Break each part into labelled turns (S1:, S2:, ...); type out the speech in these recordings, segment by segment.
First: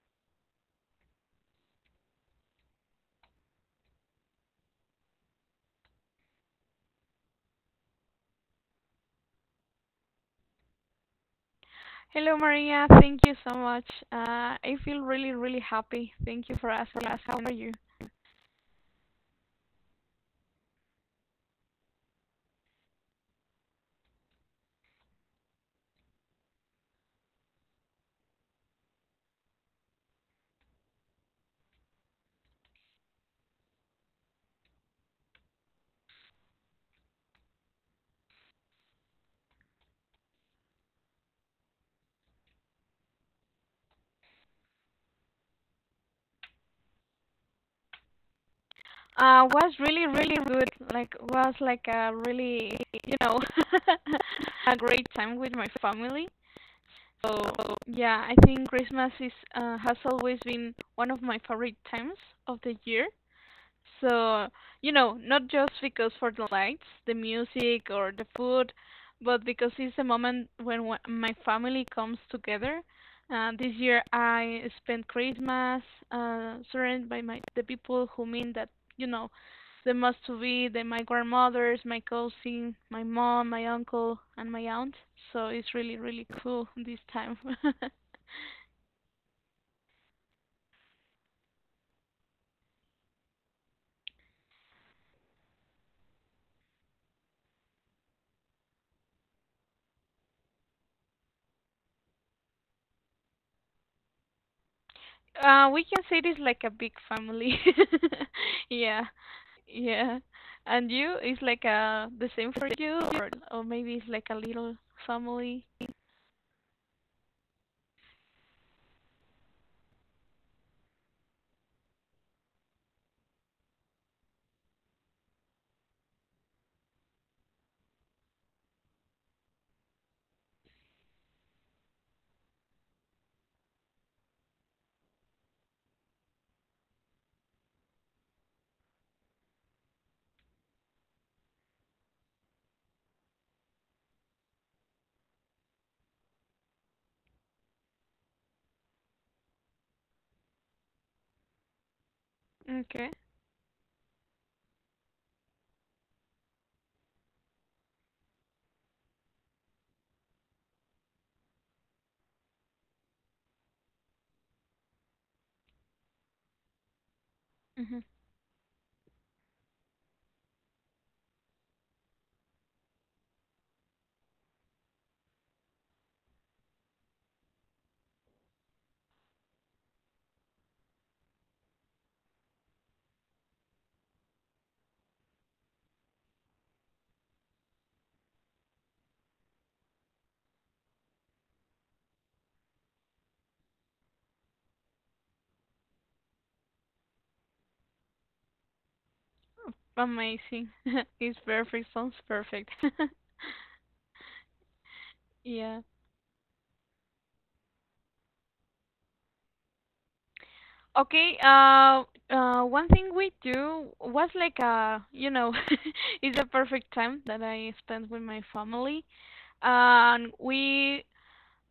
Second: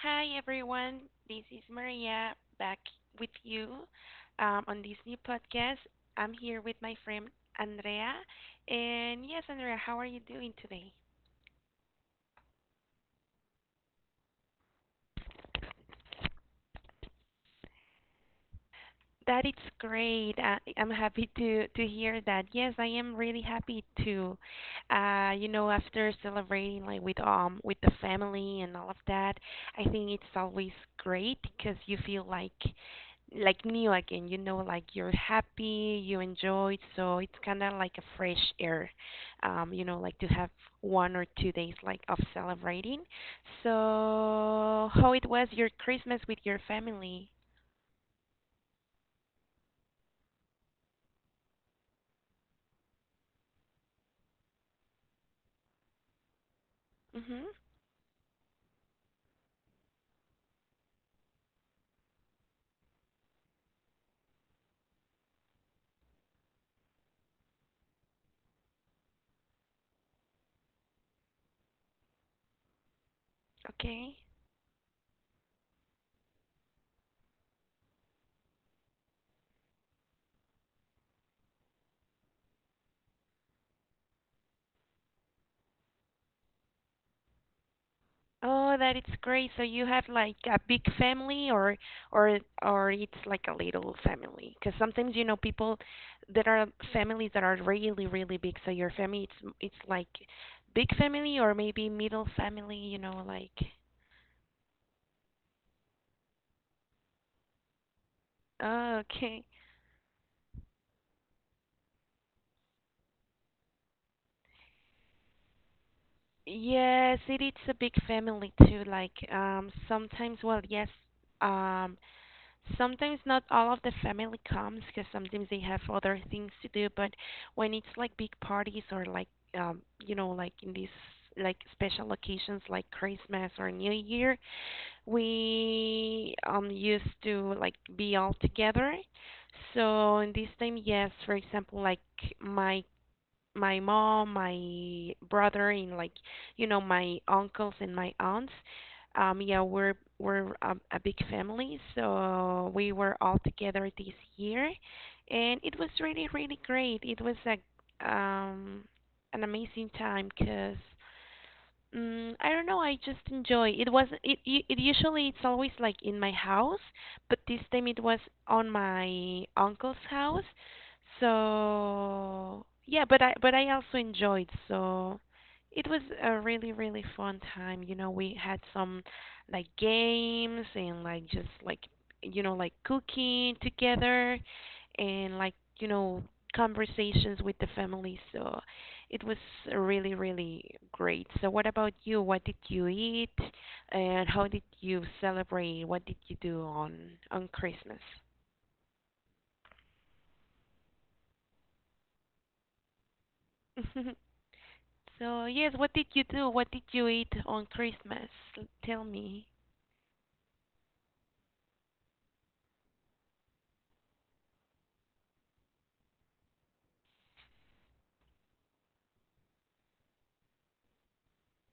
S1: Hi, everyone. This is Maria back with you on this new podcast. I'm here with my friend Andrea. And yes, Andrea, how are you doing today?
S2: Hello, Maria. Thank you so much. I feel really, really happy. Thank you for asking us. How are you?
S1: That is great. I'm happy to hear that. Yes, I am really happy to, after celebrating like with the family and all of that, I think it's always great because you feel like new again. You know, like you're happy, you enjoy, so it's kind of like a fresh air. Like to have one or two days like of celebrating. So, how it was your Christmas with your family?
S2: Was really, really good. Like, was like a really, you know, a great time with my family.
S1: Mhm.
S2: So yeah, I think Christmas is has always been one of my favorite times of the year. So, you know, not just because for the lights, the music, or the food, but because it's a moment when my family comes together. This year
S1: Okay.
S2: I spent Christmas surrounded by my the people who mean that, you know, the must to be, the my grandmothers, my cousin, my mom, my uncle, and my aunt. So it's really, really cool this time.
S1: Oh, that is great. So you have like a big family or or it's like a little family. 'Cause sometimes you know people there are families that are really really big. So your family it's like big family or maybe middle family, you know, like
S2: We can say it is like a big family.
S1: oh,
S2: yeah.
S1: okay.
S2: Yeah. And you is like the same for you or maybe it's like a little family.
S1: Yes, it is a big family too. Like sometimes well, yes. Um sometimes not all of the family comes because sometimes they have other things to do, but when it's like big parties or like you know like in these like special occasions like Christmas or New Year, we used to like be all together. So in this time yes, for example, like my my mom, my brother, and like you know my uncles and my aunts. Yeah, we're a big family, so we
S2: Okay.
S1: were all together this year, and it was really really great. It was a um an amazing time because I don't know. I just enjoy. It was it usually it's always like in my house, but this time it
S2: Hmm.
S1: was on my uncle's house. So yeah, but I also enjoyed. So it was a really really fun time. You know, we had some like games and like just like you know like cooking together and like you know conversations with the family. So it was really, really great. So, what about you? What did you eat, and how did you celebrate? What did you do on Christmas?
S2: Amazing. It's perfect. Sounds perfect.
S1: So, yes,
S2: Yeah.
S1: what did you do? What did you eat on Christmas? L- Tell me.
S2: Okay, one thing we do was like it's a perfect time that I spend with my family. And we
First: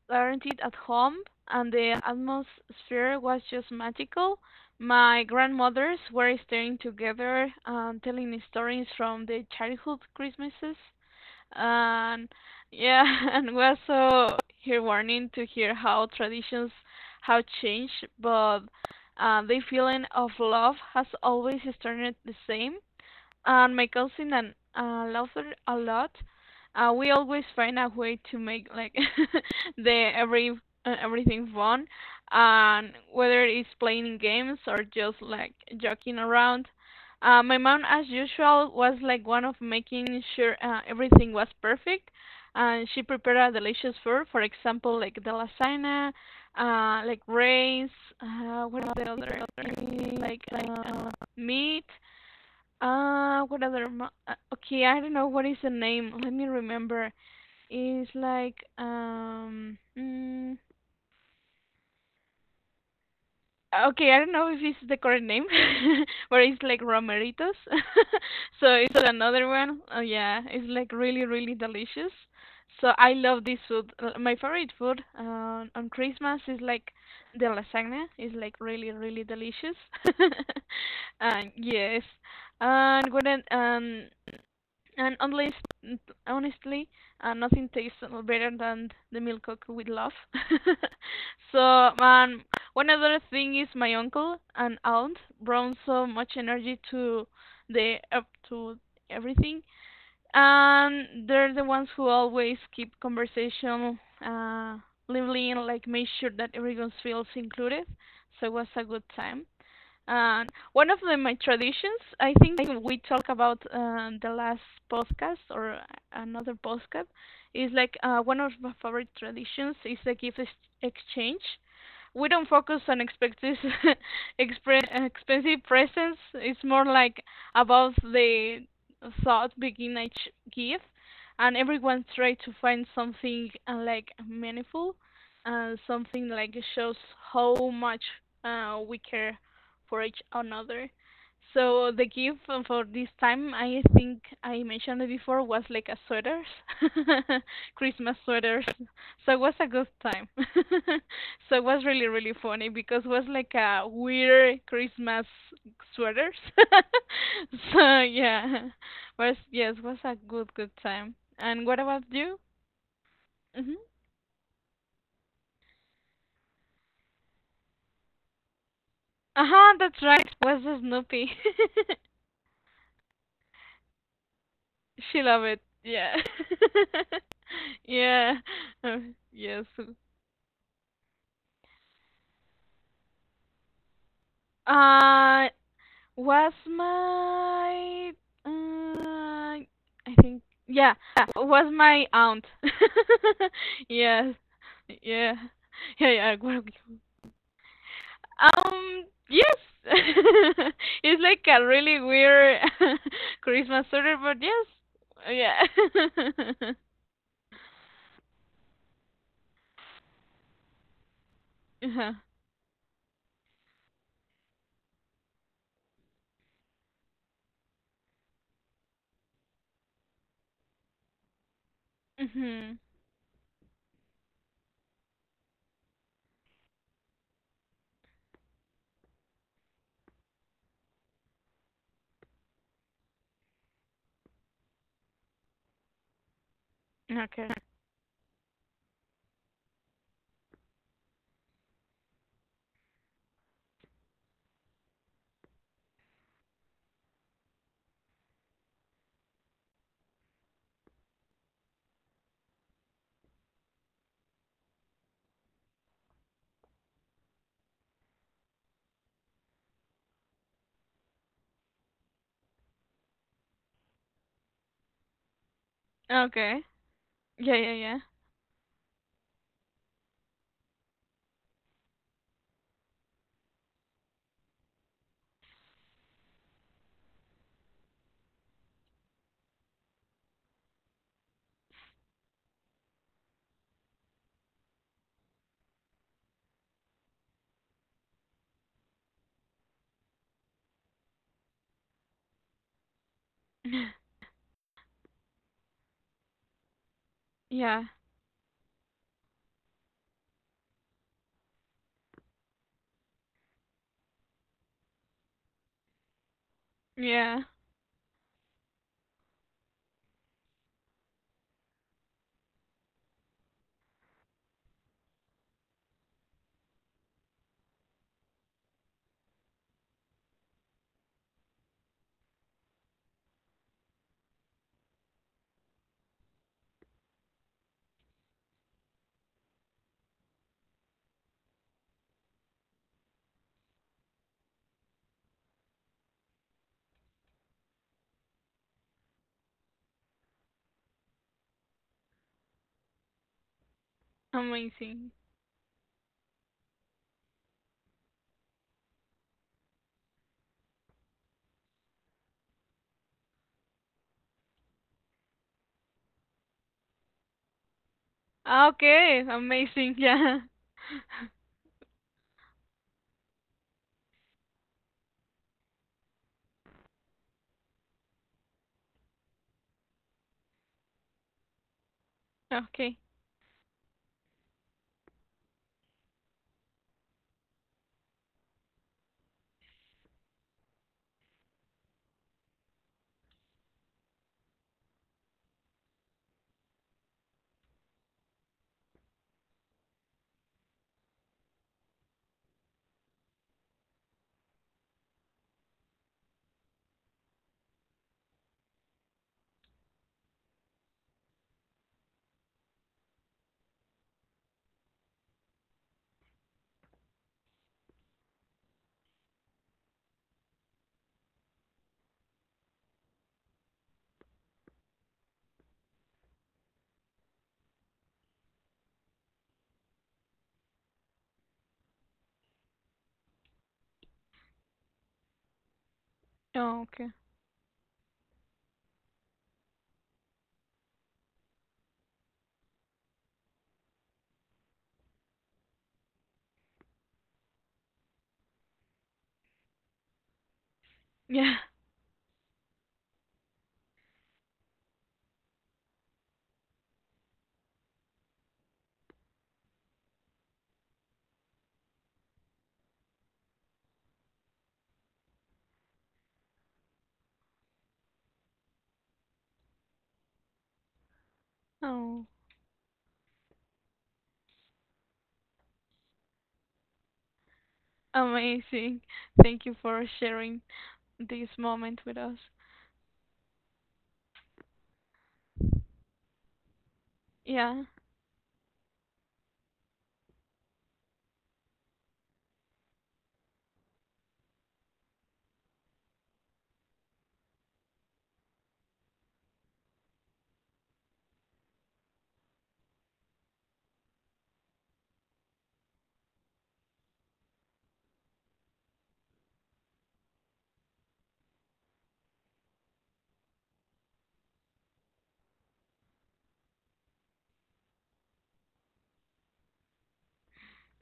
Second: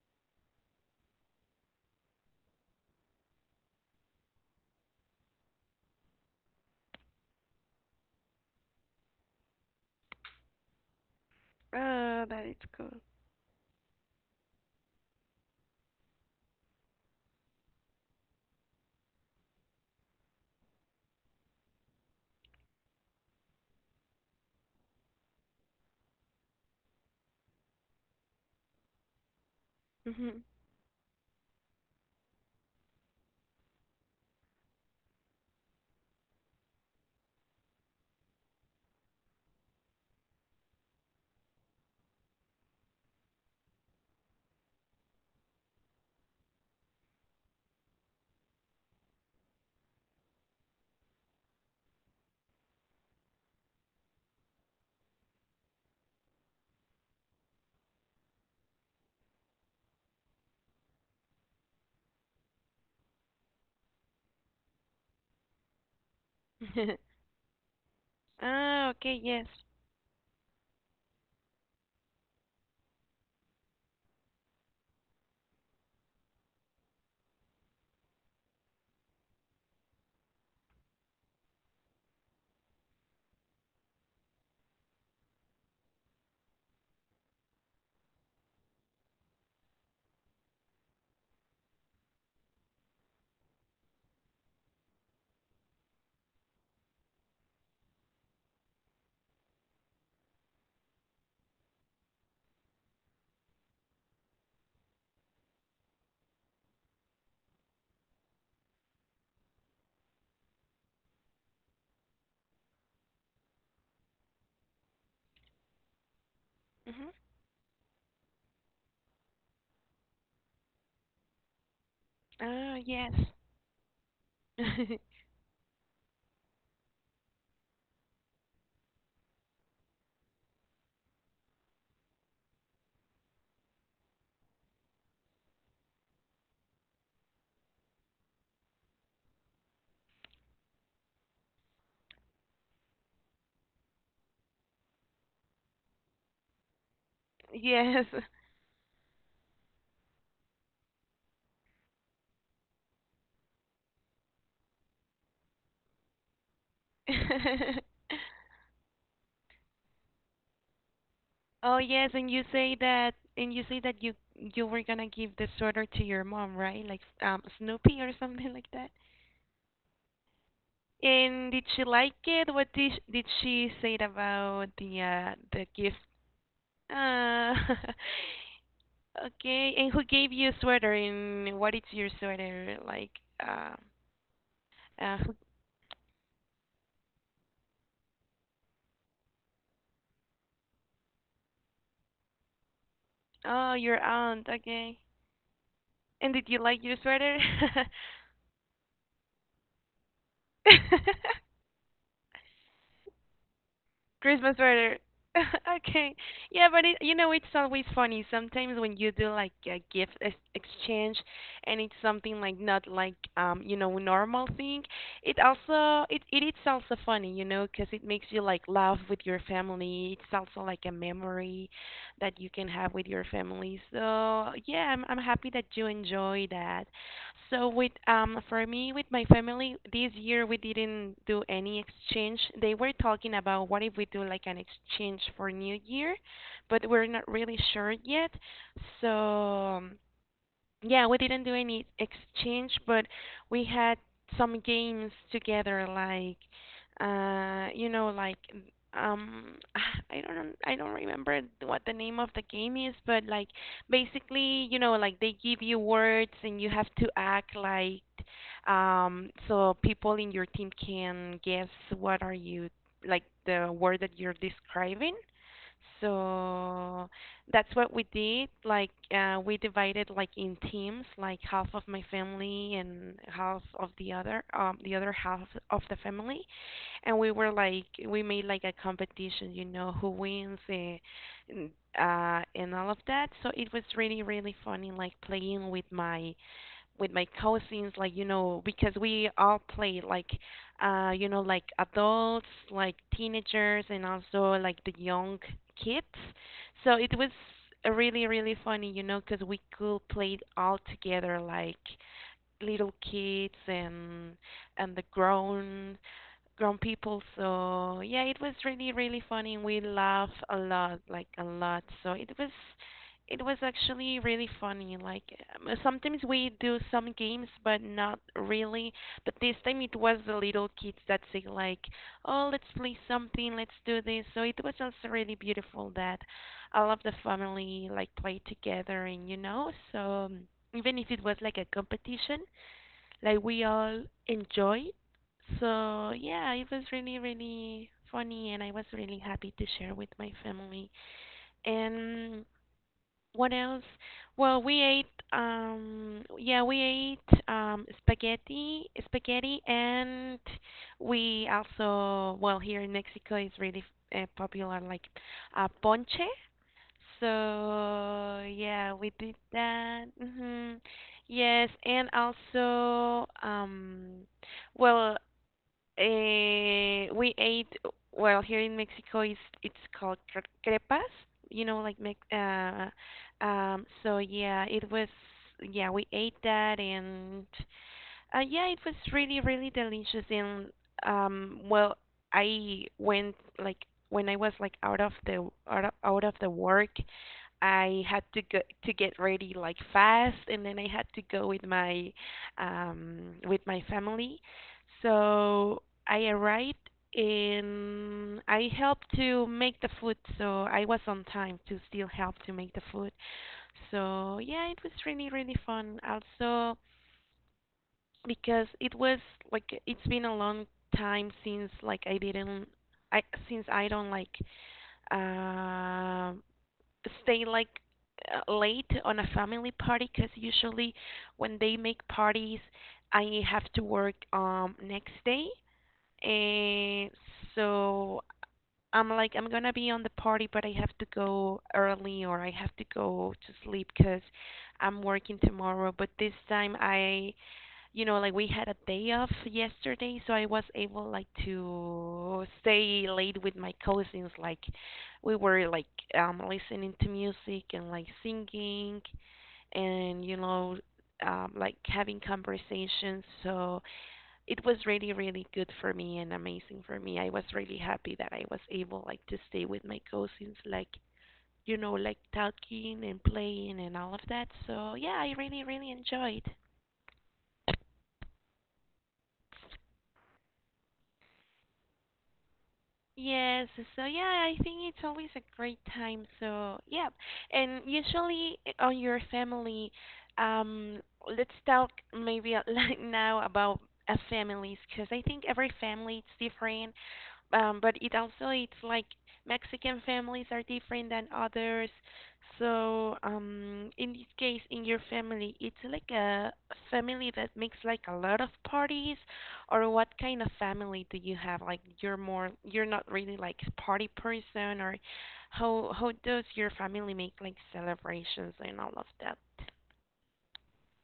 S2: guaranteed at home, and the atmosphere was just magical. My grandmothers were staying together and telling stories from the childhood Christmases,
S1: Ah,
S2: and
S1: that is cool.
S2: yeah, and was so heartwarming to hear how traditions have changed, but the feeling of love has always started the same, and my cousin and loves her a lot. We always find a way to make like the
S1: Mm-hmm.
S2: every everything fun, and whether it's playing games or just like joking around. My mom, as usual, was like one of making sure everything was perfect, and she prepared a delicious food. For example, like the lasagna, like rice, what is the other? Like uh, meat, what other? Okay, I don't know what is the name. Let me remember. It's like. Mm, ah, okay, I don't know if it's the correct name, but it's like romeritos. So
S1: Ah,
S2: it's
S1: okay, yes.
S2: another one. Oh yeah, it's like really really delicious. So I love this food. My favorite food on Christmas is like the lasagna. It's like really really delicious. And yes, and when I- um. And honestly, honestly, nothing tastes better than the milk cooked with love. So, um, one other thing is my uncle and aunt brought so much energy to the up to everything, and they're the ones who always keep conversation uh, lively and like make sure that everyone feels included. So it was a good time. And one of my traditions, I think we talk about the last podcast or another
S1: Mm-hmm.
S2: podcast, is like one of my favorite traditions is the exchange. We don't
S1: Ah,
S2: focus on
S1: yes.
S2: expensive, expensive presents. It's more like about the thought begin each gift, and everyone try to find something like meaningful, and something like shows how much we care for each another. So the gift for this time, I think I mentioned it before, was like a sweaters,
S1: Yes.
S2: Christmas sweaters. So it was a good time. So it was really really funny because it was like a weird Christmas sweaters. So yeah, was a good time. And
S1: Oh
S2: what about
S1: yes, and
S2: you?
S1: you
S2: Mhm.
S1: say that you were gonna give the sweater to your mom, right? Like Snoopy or something like that.
S2: Uh huh. That's right. Was Snoopy.
S1: And did she like it? What did sh- did she say about
S2: She love it.
S1: the gift?
S2: Yeah.
S1: Uh,
S2: Yeah. Uh, yes.
S1: okay. And who gave you a sweater and what is your sweater like? Uh, who,
S2: Uh, was my I think yeah, was my aunt.
S1: oh, your
S2: Yes.
S1: aunt, okay.
S2: Yeah. Yeah,
S1: And
S2: yeah.
S1: did you
S2: well,
S1: like your sweater?
S2: Um, yes. It's like a really weird Christmas order, but
S1: Christmas
S2: yes.
S1: better. okay.
S2: Yeah.
S1: Yeah, but it, you know, it's always funny sometimes when you do like a gift ex- exchange and it's
S2: Uh-huh.
S1: something like not like you know, normal thing. It also it is also funny, you know, 'cause it makes you like laugh with your family. It's also like a memory that you can
S2: Mhm.
S1: have with your family. So, yeah, I'm happy that you enjoy that. So with for me with my family this year we didn't do any exchange. They were talking about what if we do like an exchange for New Year, but we're not
S2: Okay.
S1: really sure yet. So yeah, we didn't do any exchange, but we had some games together, like you know, like um, I don't remember what the name of the game is, but like basically, you know, like they give you words and you have to act like so people in your team can guess what are you like the word that you're describing.
S2: Okay.
S1: So
S2: Yeah,
S1: that's
S2: yeah,
S1: what we
S2: yeah.
S1: did. Like we divided like in teams, like half of my family and half of the other half of the family, and we made like a competition, you know, who wins eh, and and all of that. So it was really really funny, like playing with my cousins like you know because we all play like you know like adults like teenagers and also like the young kids, so it was
S2: Yeah,
S1: really really funny you know because we could play all together like little kids and the grown people.
S2: yeah.
S1: So yeah, it was really really funny. We laughed a lot, like a lot. So it was actually really funny. Like sometimes we do some games, but not really. But this time it was the little kids that say like, "Oh, let's play something, let's do this." So it was also really beautiful that all of the family like played together, and you know, so even if it was like a competition, like we all enjoyed. So yeah, it was really really funny, and I was really happy to share with my family. And what else? Well, we ate
S2: Amazing.
S1: yeah we ate spaghetti spaghetti, and we also well here in Mexico is really popular like ponche. So yeah,
S2: Ah,
S1: we did
S2: okay,
S1: that.
S2: amazing. Yeah.
S1: Hmm Yes, and also, well, we ate. Well, here in Mexico, is it's called cre- crepas. You know, like Mex.
S2: Okay.
S1: So yeah, it was. Yeah, we ate that, and yeah, it was really, really delicious. And well, I went like when I was like out of the out of the work. I had to go to get ready like fast, and then I had to go with my family. So I arrived and I helped to make the food, so I was on time to still help to make the food. So yeah, it was really really fun. Also because it was like it's been a long time since like I didn't I since I don't like uh, stay like late on a family party because usually when they make parties, I have to work next day,
S2: Oh,
S1: and
S2: okay.
S1: so I'm like I'm gonna be on the party, but I have to go early or I have to go to sleep because I'm working tomorrow. But this time I you know, like we had a day off yesterday, so I was able like
S2: Yeah.
S1: to stay late with my cousins. Like we were like listening to music and like singing and you know like having conversations. So it was really really good for me and amazing for me. I was really happy that I was able like to stay with my cousins like you know like
S2: Oh,
S1: talking and playing and all of that. So yeah, I really really enjoyed.
S2: amazing. Thank you for sharing this moment with us.
S1: Yes, so yeah, I think it's always a great time. So yeah, and
S2: Yeah.
S1: usually on your family, um, let's talk maybe like now about families because I think every family it's different, but it also it's like Mexican families are different than others. So in this case, in your family, it's like a family that makes like a lot of parties, or what kind of family do you have? Like you're not really like a party person, or how does your family make like celebrations and all of that?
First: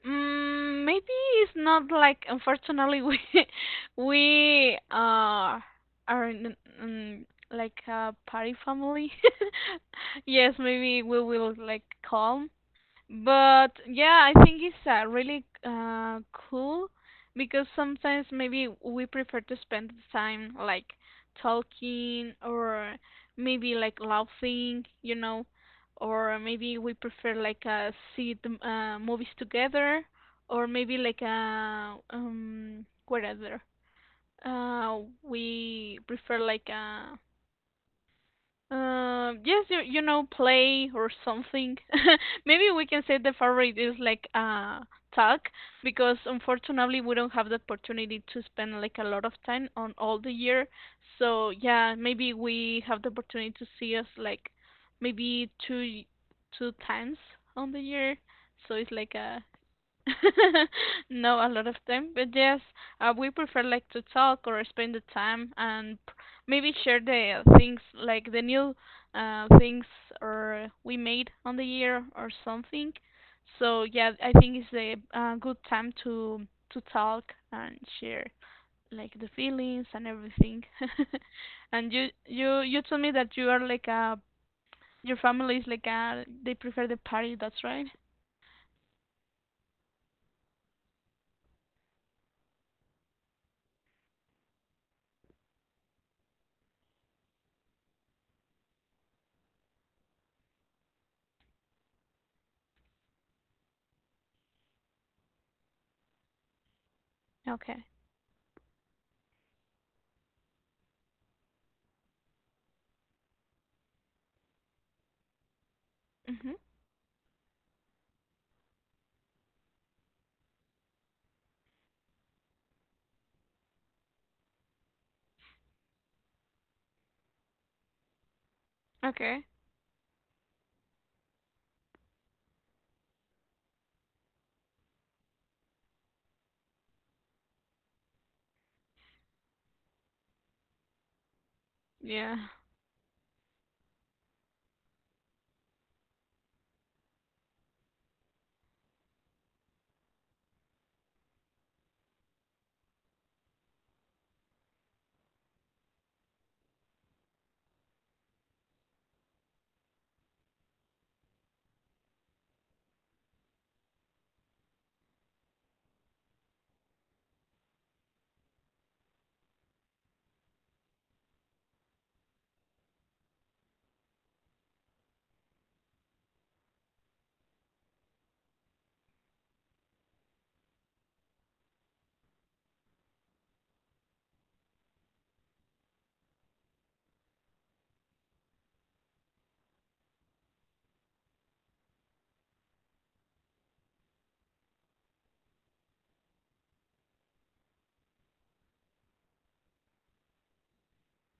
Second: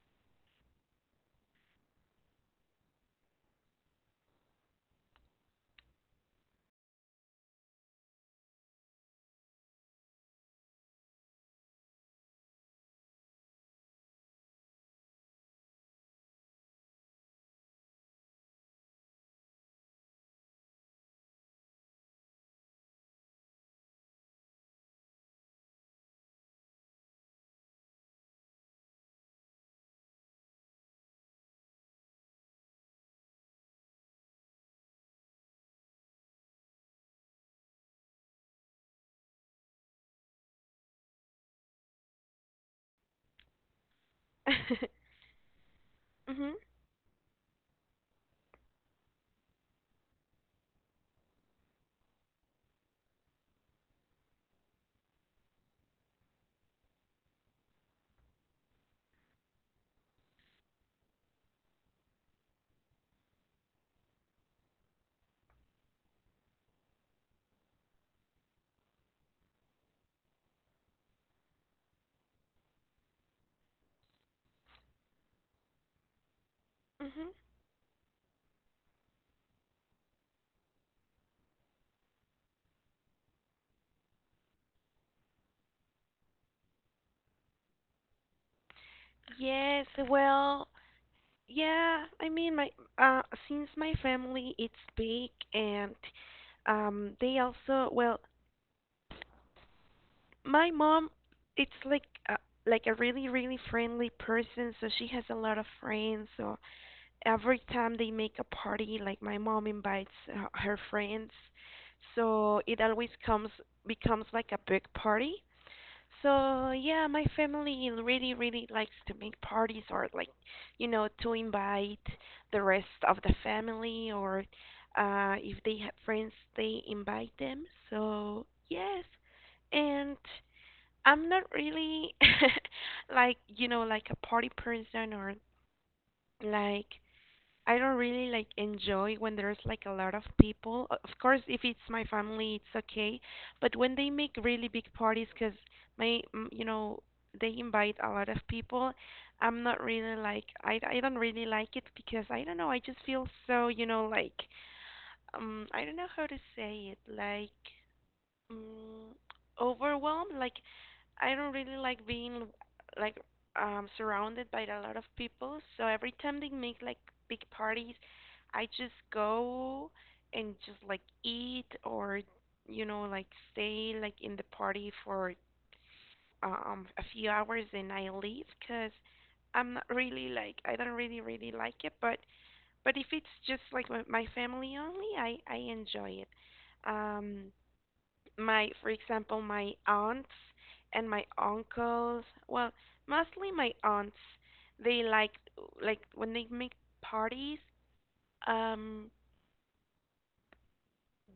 S2: Mm, maybe it's not like unfortunately we we are in, like a party family. Yes, maybe we will like calm. But yeah, I think it's really cool because sometimes maybe we prefer to spend time like talking or maybe like laughing, you know, or maybe we prefer like see the movies together or maybe like whatever. We prefer like yes, you know, play or something. Maybe we can say the favorite is like talk because
S1: Mhm.
S2: unfortunately we don't have the opportunity to spend like a lot of time on all the year. So yeah, maybe we have the opportunity to see us like maybe two times on the year. So it's like a no, a lot of time, but yes, we prefer like to talk or spend the time maybe share the things like the new things or we made on the year or something. So yeah, I think it's a good time to talk
S1: Mhm.
S2: and share like the feelings and everything. And you told me that you are like a your family is like a they prefer the party. That's right.
S1: Yes, well, yeah, I mean my uh since my family it's big and they also well my mom it's like a, like a really really friendly person, so she has a lot of friends, so every
S2: Okay.
S1: time they make a party like my mom invites her friends, so it always comes becomes like a big party.
S2: Mhm.
S1: So yeah, my family really, really likes to make parties or like, you know, to invite the rest of the family or if they have friends, they invite them. So yes.
S2: Okay.
S1: And I'm not really like, you know, like a party person or like I don't really like enjoy when there's like a lot of people. O- Of course, if it's my
S2: Yeah.
S1: family, it's okay. But when they make really big parties, cause my, you know, they invite a lot of people, I'm not really like I don't really like it because I don't know, I just feel so, you know, like I don't know how to say it, like Mm, overwhelmed, like I don't really like being like surrounded by a lot of people. So every time they make like big parties, I just go and just like eat or you know like stay like in the party for a few hours and I leave 'cause I'm not really like I don't really really like it, but if it's just like my family only, I enjoy it. Um, my for example my aunts and my uncles, well, mostly my aunts, they like when they make parties. um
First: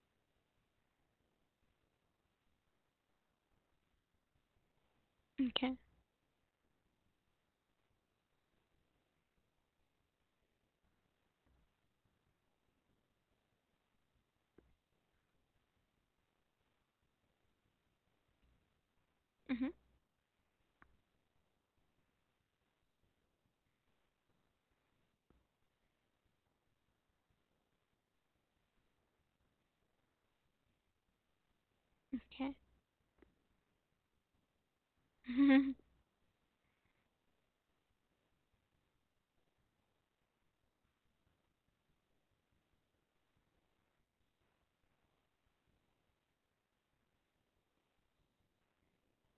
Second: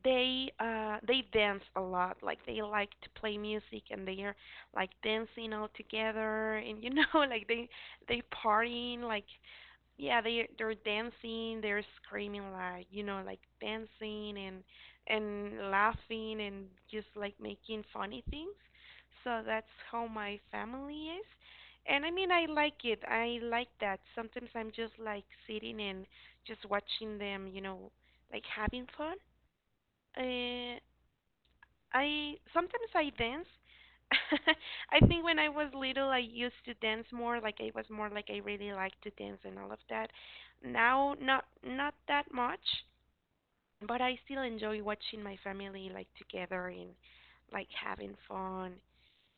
S1: they dance a lot. Like they like to play music and they are like dancing all
S2: Okay.
S1: together, and you know, like they partying like Yeah, they they're dancing, they're screaming, like you know, like dancing and laughing and just like making funny things. So that's
S2: Mhm.
S1: how my family is. And I mean, I like it. I like that. Sometimes I'm just like sitting and just watching them, you know, like having fun. Uh, I
S2: Okay.
S1: sometimes I dance. I think when I was little, I used to dance more. Like I was more like I really liked to dance and all of that. Now, not that much, but I still enjoy watching my family like together and like having fun.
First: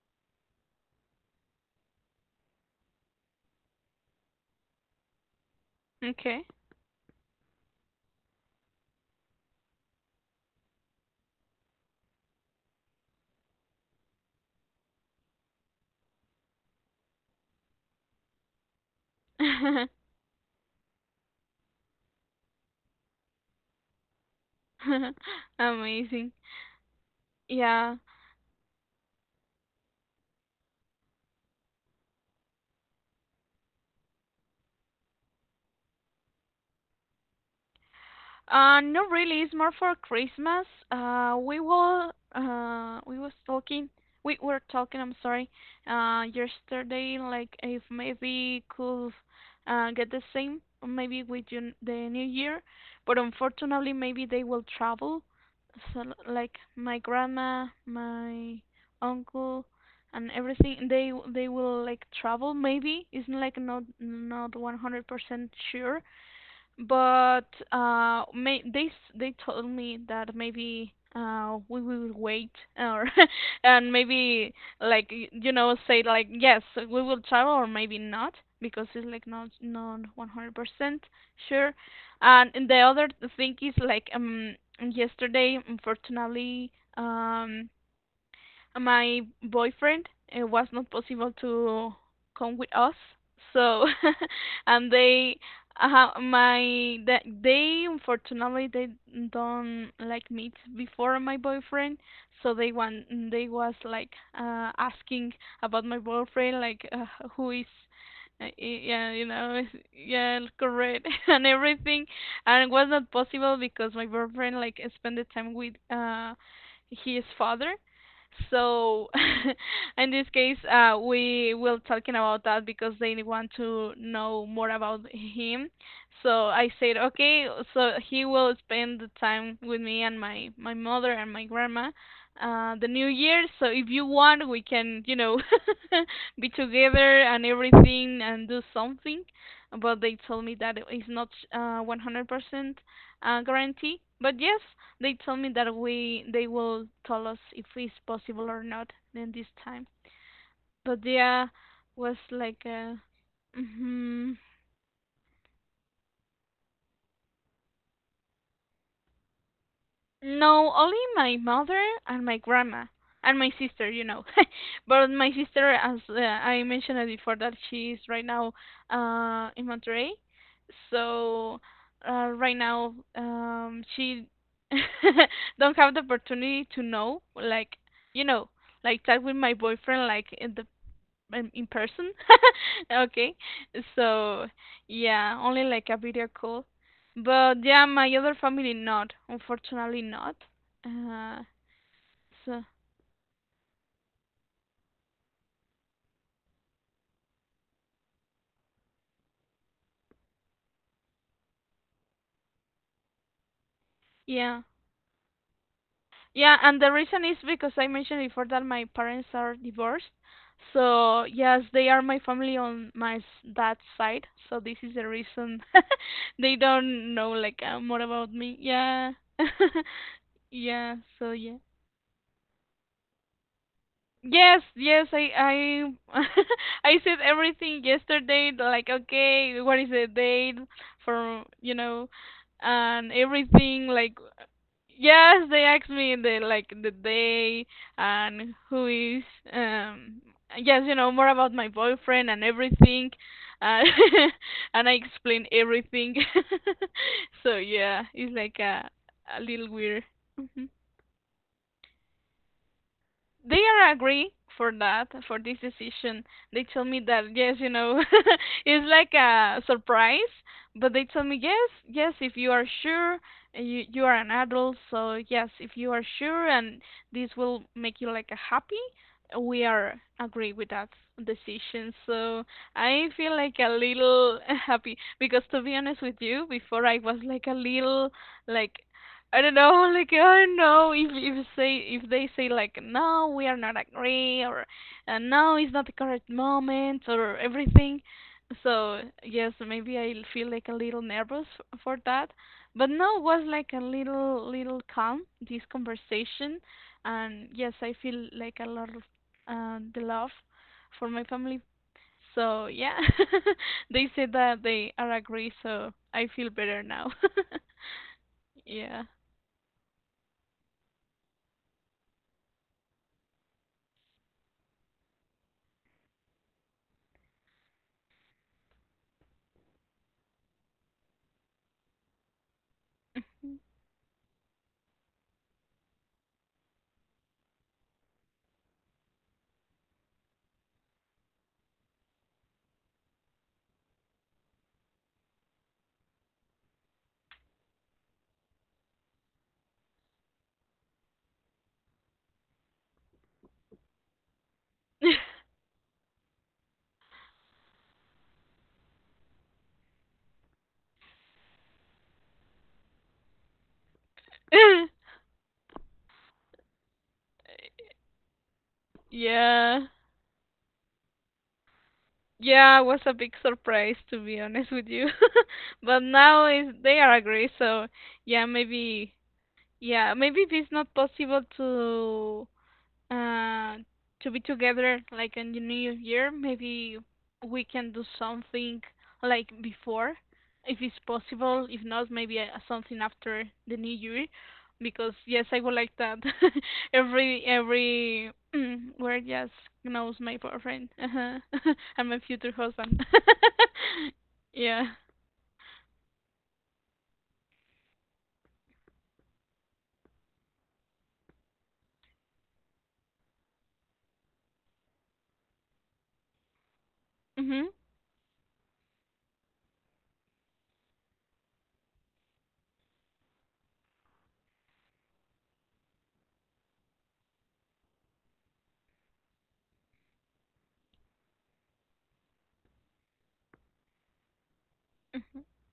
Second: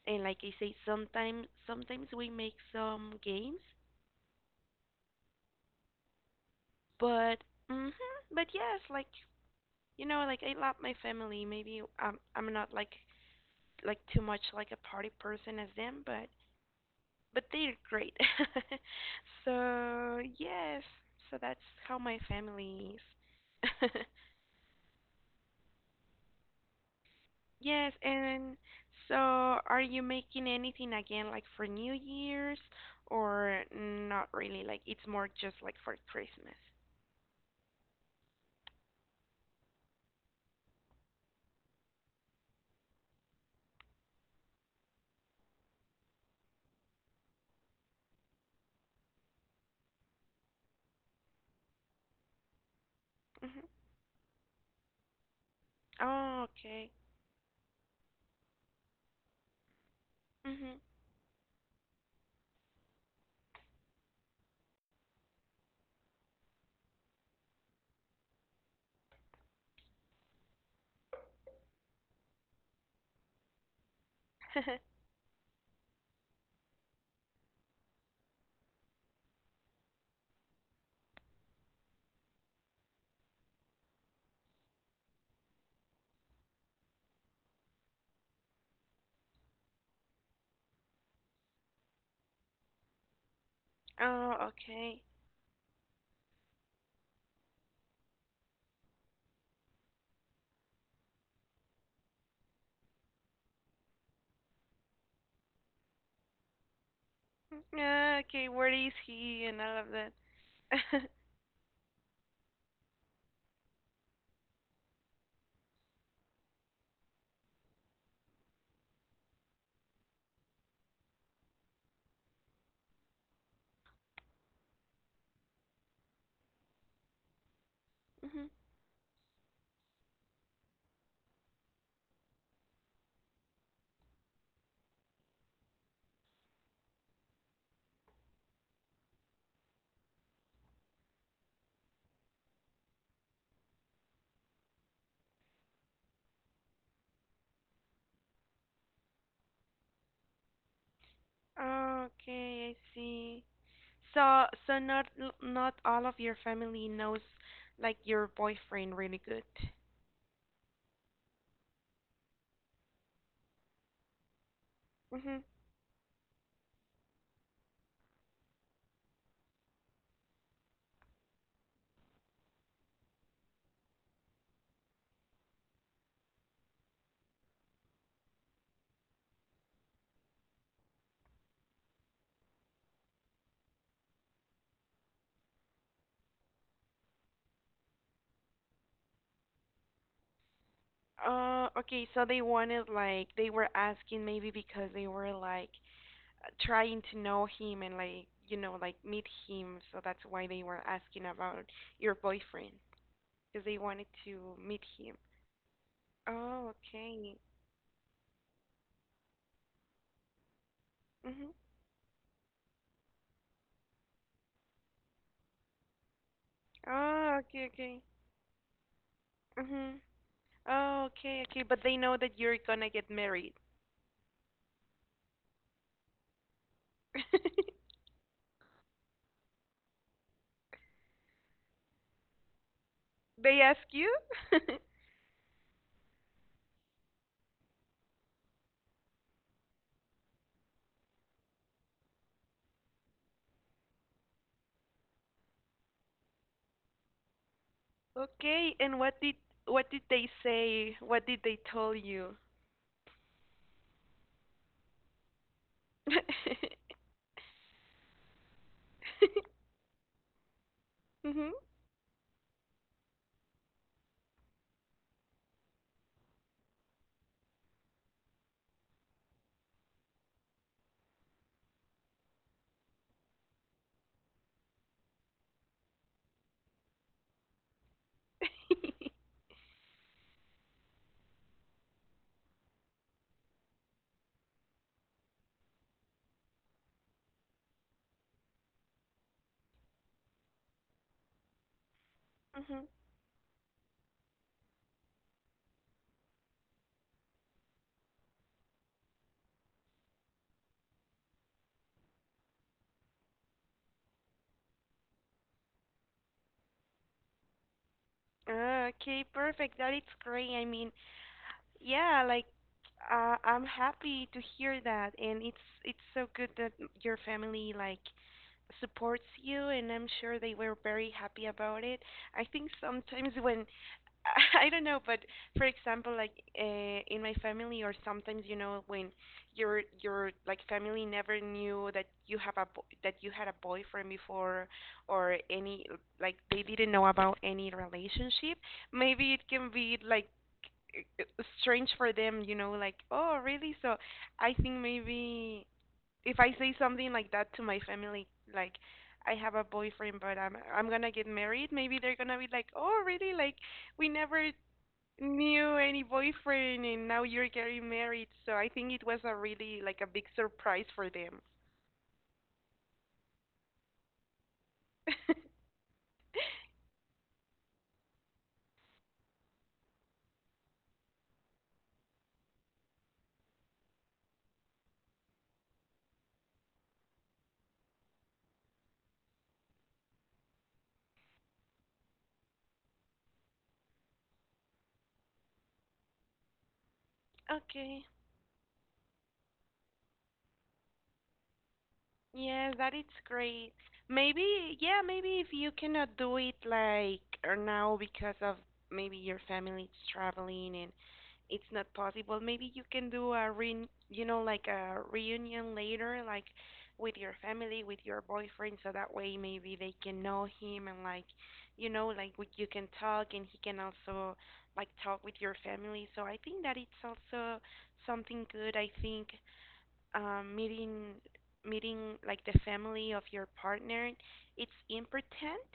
S1: And like I say, sometimes we make some games,
S2: Okay.
S1: but hmm but yes, like you know, like I love my family. Maybe I'm not like like too much like a party person as them, but they're great. So yes, so that's how my family is.
S2: Amazing.
S1: Yes,
S2: Yeah.
S1: and so are you making anything again like for New Year's, or not really? Like it's more just like for Christmas.
S2: Not really. It's more for Christmas. We will. We was talking. We were talking. I'm sorry. Yesterday, like if maybe could get the same, maybe with you the New Year, but
S1: Hmm.
S2: unfortunately, maybe they will travel. So
S1: Oh,
S2: like
S1: okay.
S2: my grandma, my uncle, and
S1: Hmm.
S2: everything, they will like travel. Maybe it's like not 100% sure, but they told me that maybe we will wait or and maybe like you know say like yes we will travel or maybe not because it's like not 100% sure. And the other thing is like yesterday unfortunately um my boyfriend it was not possible to come with us so
S1: Oh,
S2: and
S1: okay.
S2: they my that they unfortunately they don't like meet before my boyfriend so they was like asking about my boyfriend like who is
S1: Yeah, okay, where is
S2: yeah you
S1: he
S2: know
S1: and all of that?
S2: yeah correct and everything, and it was not possible because my boyfriend like spent the time with his father, so in this case, we will talking about that because they want to know more about him. So I said, okay, so he
S1: Hmm.
S2: will spend the time with me and my mother and my grandma, the New Year. So if you want, we can, you know, be together and everything and do something. But they told me that it's not 100% guarantee. But yes, they told me that we they will tell us if it's possible or not then this time. But yeah, was like
S1: Okay, I see.
S2: hmm
S1: So, not not all of your family knows like your boyfriend really good.
S2: no, only my mother and my grandma and my sister, you know. But my
S1: Mhm.
S2: sister, as I mentioned it before, that she is right now in Monterrey, so right now she don't have the opportunity to know like you know like talk with my boyfriend like in the in person. Okay. So, yeah, only like a video call. But yeah, my other family not. Unfortunately not. Uh,
S1: Okay, so they
S2: so,
S1: wanted, like they were asking maybe because they were like trying to know him and like you know like meet him, so that's why they were asking about your boyfriend, because they wanted to
S2: yeah.
S1: meet him.
S2: Yeah,
S1: Oh,
S2: and the reason
S1: okay.
S2: is because I mentioned before that my parents are divorced. So,
S1: Mhm.
S2: yes, they are my family on dad's side. So, this is the reason they don't know
S1: Oh,
S2: like
S1: okay,
S2: more
S1: okay.
S2: about me. Yeah.
S1: Mhm.
S2: Yeah,
S1: Oh,
S2: so
S1: okay,
S2: yeah.
S1: okay. But they know that you're gonna get married.
S2: Yes, yes, I I said everything yesterday, like okay, what is the date for, you know, and
S1: They
S2: everything
S1: ask you?
S2: like yes, they asked me the like the day and who is um yes, you know, more about my boyfriend and everything. Uh, and I explained everything. So yeah, it's like
S1: Okay, and
S2: a little
S1: what did
S2: weird.
S1: they
S2: Mm-hmm,
S1: say? What did they tell you?
S2: they are agree for that for this decision. They told me that yes you know it's like a surprise, but they told me
S1: Mhm.
S2: yes yes if you are sure, you are an adult, so yes if you are sure and this will make you like a happy, we are agree with that decision. So I feel like a little happy because to be honest with you before I was like a little like I don't know, like I don't know if say if they say like no, we are not agree, or no, it's not the correct moment or everything. So yes, maybe I feel like a little nervous for that,
S1: Mhm.
S2: but no, it was like a little little calm this conversation, and yes, I feel like a lot of the love for my family. So yeah, they said that they are agree, so I feel better now.
S1: Ah,
S2: Yeah.
S1: okay, perfect. That is great. I mean, yeah, like I'm happy to hear that, and it's so good that your family like supports you, and I'm sure they were very happy about it. I think sometimes when I don't know, but for example, like in my family, or sometimes you know when your like family never knew that you have a that you had a boyfriend before, or any like they didn't know about any relationship. Maybe it can be like i- i- strange for them, you know, like, oh, really? So I think maybe if I say something like that to my family, like, I have a boyfriend, but I'm gonna get married. Maybe they're gonna be like, "Oh, really? Like, we never knew any boyfriend, and now you're getting married." So I think it was a really
S2: Yeah.
S1: like a big surprise for them.
S2: Yeah, it was a big surprise to be honest with you. But now is they are agree, so yeah, maybe yeah, maybe if it's not possible uh to be together like in the new year, maybe we can do something like before, if it's possible. If not, maybe something after the new year, because yes I would like that. every
S1: Okay.
S2: every where, yes, knows my boyfriend, uh-huh. And my future
S1: Yeah, that is
S2: husband.
S1: great. Maybe,
S2: Yeah.
S1: yeah, maybe if you cannot do it like or now because of maybe your family is traveling and it's not possible, maybe you can do a re, you know, like a reunion later, like with your
S2: Mhm.
S1: family, with your boyfriend, so that way maybe they can know him and like, you know, like we, you can talk and he can also like talk with your family. So I think that it's also something good, I think, um, meeting meeting like the family of your partner, it's important.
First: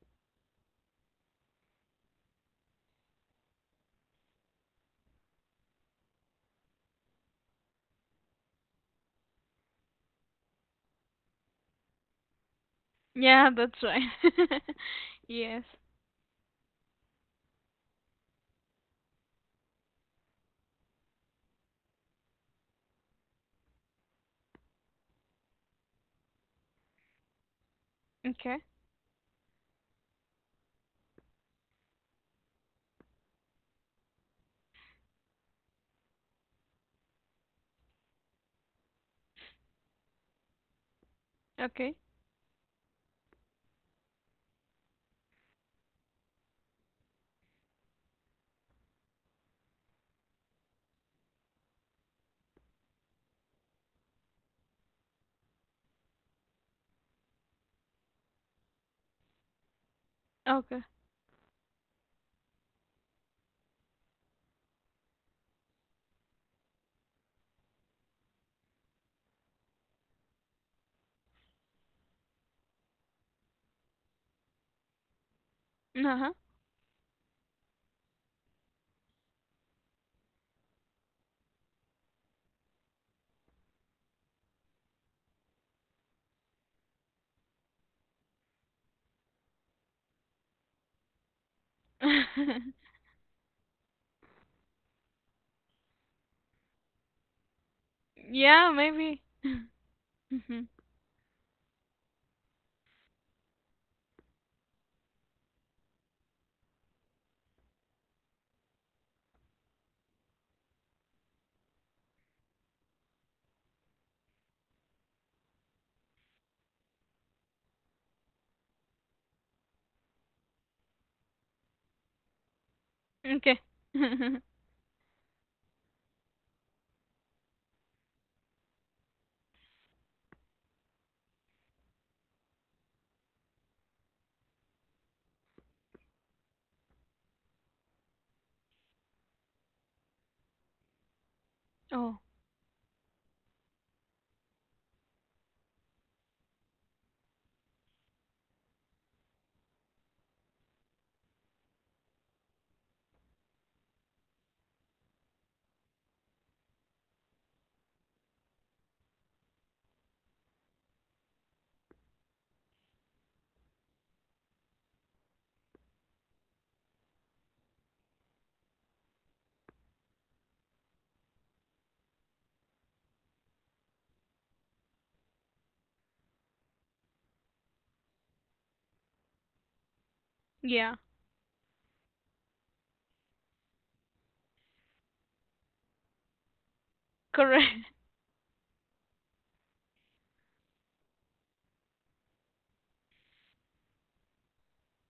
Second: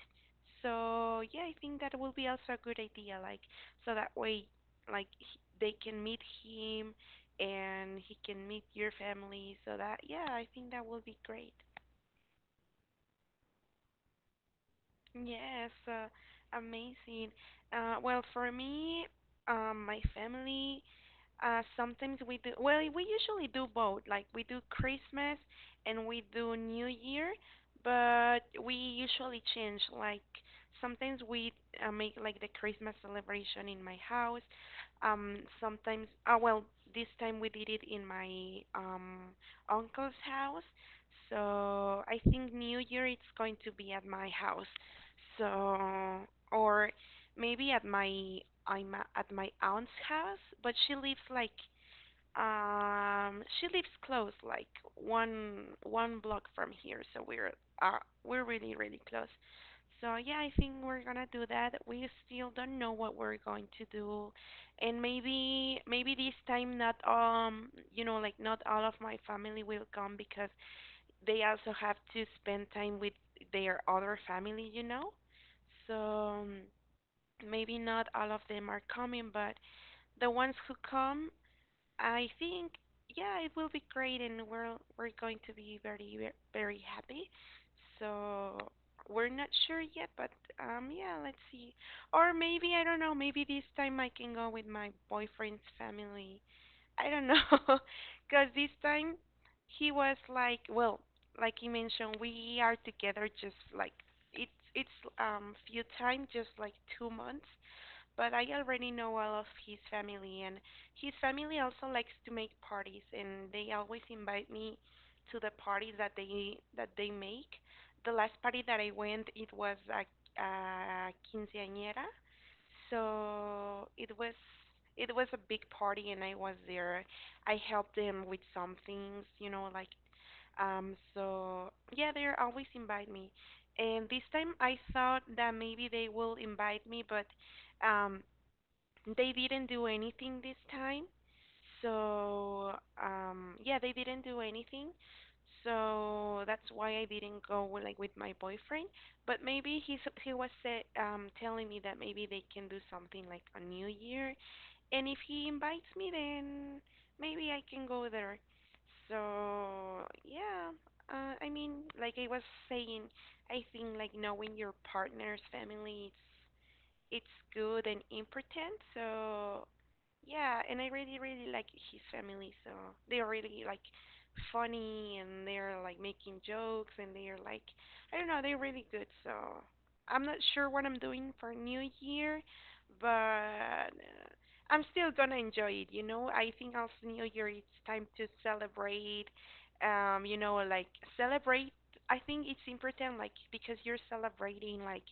S1: So yeah, I think that will be also a good idea, like so that way like they can meet him, and he can meet your family. So that, yeah, I think that will be great.
S2: Yeah, that's right. Yes.
S1: Yes, amazing. Well, for me, my family, sometimes we do, well, we usually do both. Like we do Christmas and we do New Year, but
S2: Okay.
S1: we usually change. Like sometimes we make like the Christmas celebration in my house. Sometimes, well, this time we did it in my uncle's house.
S2: Okay.
S1: So I think New Year it's going to be at my house. So, or maybe at my at my aunt's house, but she lives like she lives close, like one block from here, so uh we're really really close. So yeah, I think
S2: Okay.
S1: we're gonna do that. We still don't know what we're going to do, and maybe this time not you know like not all of my family will come because they also have to spend time with their other family, you know? So
S2: Uh-huh.
S1: maybe not all of them are coming, but the ones who come, I think, yeah, it will be great, and we're going to be very very happy. So we're not sure yet, but yeah, let's see. Or maybe I don't know. Maybe this time I can go with my boyfriend's family, I don't know, because this
S2: Yeah,
S1: time
S2: maybe.
S1: he was like, well, like you mentioned, we are together just like it's few time, just like 2 months, but I already know all of his family, and his family also likes to make parties, and they always invite me to the parties that they make. The last party that I went, it was a quinceañera,
S2: Okay.
S1: so it was a big party, and I was there. I helped them with some things, you know, like. So yeah, they always invite me. And this time I thought that maybe they will invite me, but um, they didn't do anything this time.
S2: Oh,
S1: So, yeah, they didn't do anything. So that's why I didn't go with, like with my boyfriend. But maybe he's he was telling me that maybe they can do something like a New Year, and if he invites me, then maybe I can go there. So yeah, I mean, like I was saying, I think like knowing your partner's family, it's good and important. So yeah, and I really really like his family. So they're really like funny, and they're like making jokes, and they're like I don't know, they're really good. So I'm not sure what
S2: yeah,
S1: I'm doing for New Year, but I'm still gonna enjoy it. You know, I think also New Year
S2: correct.
S1: it's time to celebrate. You know, like celebrate. I think it's important, like because you're celebrating like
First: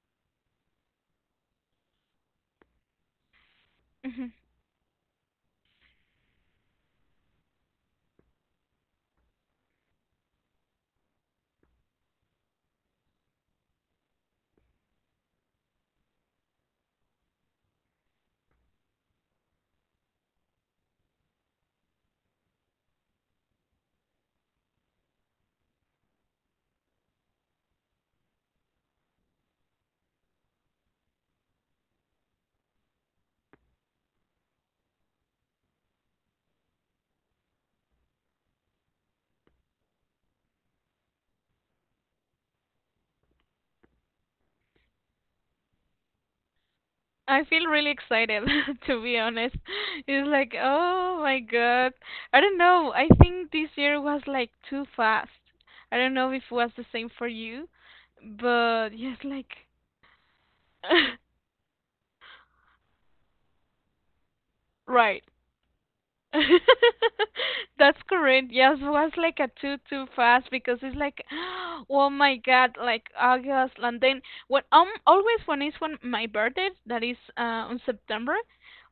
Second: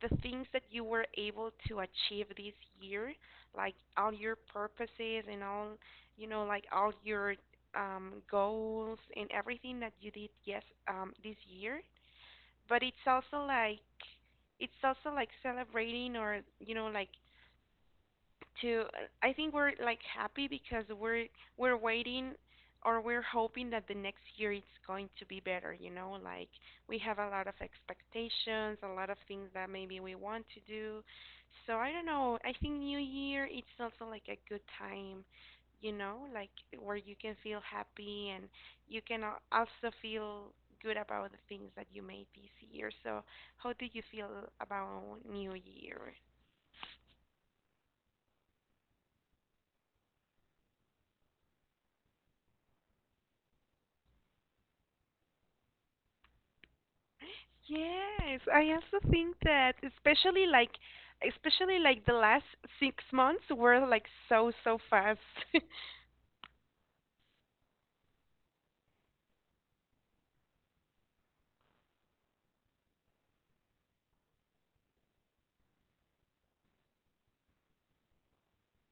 S1: the things that you were able to achieve this year, like all
S2: Mhm.
S1: your purposes and all, you know, like all your goals and everything that you did, yes, this year. But it's also like celebrating, or you know like to I think we're like happy because we're waiting or we're hoping that the next year it's going to be better, you know, like we have a lot of expectations, a lot of things that maybe we want to do. So I don't know. I think new year it's also like a good time, you know, like where you can feel happy and you can also feel good about the things that you made this year. So how do you feel about new year?
S2: I feel really excited, to be honest. It's like, oh my God. I don't know. I think this year was like too fast. I don't know if it was the same for you,
S1: Yes, I
S2: but
S1: also
S2: yes,
S1: think
S2: like,
S1: that especially like especially like the last 6 months were like so fast.
S2: right. That's correct. Yes, was like a too too fast because it's like, oh my God, like August. And then when always when it's when my birthday, that is on September,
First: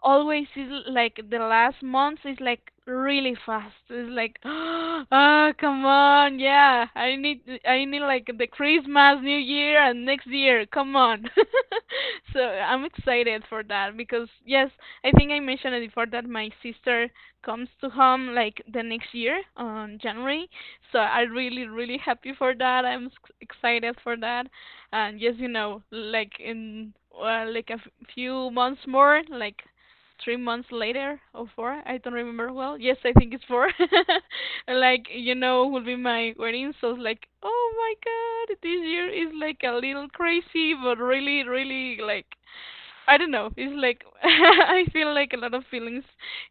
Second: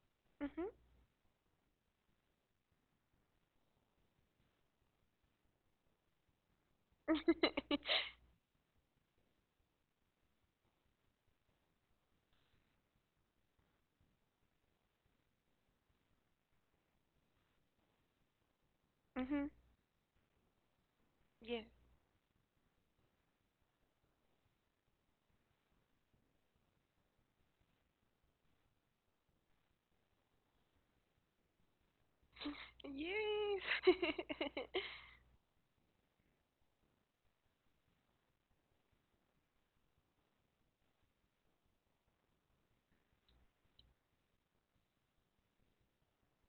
S2: always
S1: Mhm.
S2: is like the last month is like really fast. It's like, ah, come on, yeah, I need like the Christmas, New Year, and next year. Come on. So I'm excited for that because yes, I think I mentioned it before that my sister comes to home like the next year
S1: Mhm.
S2: on January. So I'm
S1: Yeah.
S2: really really happy for that. I'm s- excited for that. And yes, you know, like in like a f- few months more, like 3 months later or four, I don't remember well, yes I think it's
S1: Yes.
S2: four. Like you know, will be my wedding, so it's like oh my god, this year is like a little crazy, but really really like I don't know. It's like I feel like a lot of feelings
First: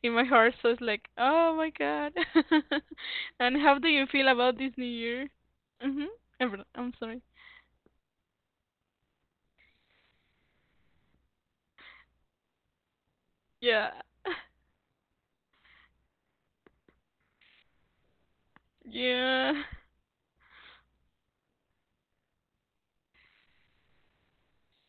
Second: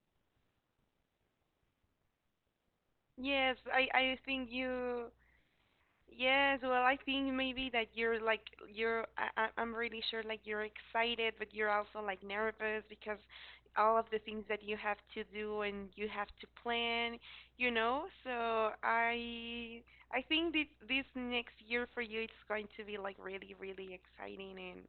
S2: in my heart, so it's like, oh my god.
S1: Yes,
S2: And how do
S1: I
S2: you
S1: I
S2: feel
S1: think
S2: about this new
S1: you
S2: year? Mhm.
S1: yes,
S2: Everyone,
S1: well,
S2: I'm
S1: I
S2: sorry.
S1: think maybe that you're like you're I'm really sure like you're excited, but you're also like nervous because
S2: Yeah.
S1: all of the things that you have to do and you have to plan, you know? So
S2: Yeah.
S1: I think this next year for you it's going to be like really really exciting and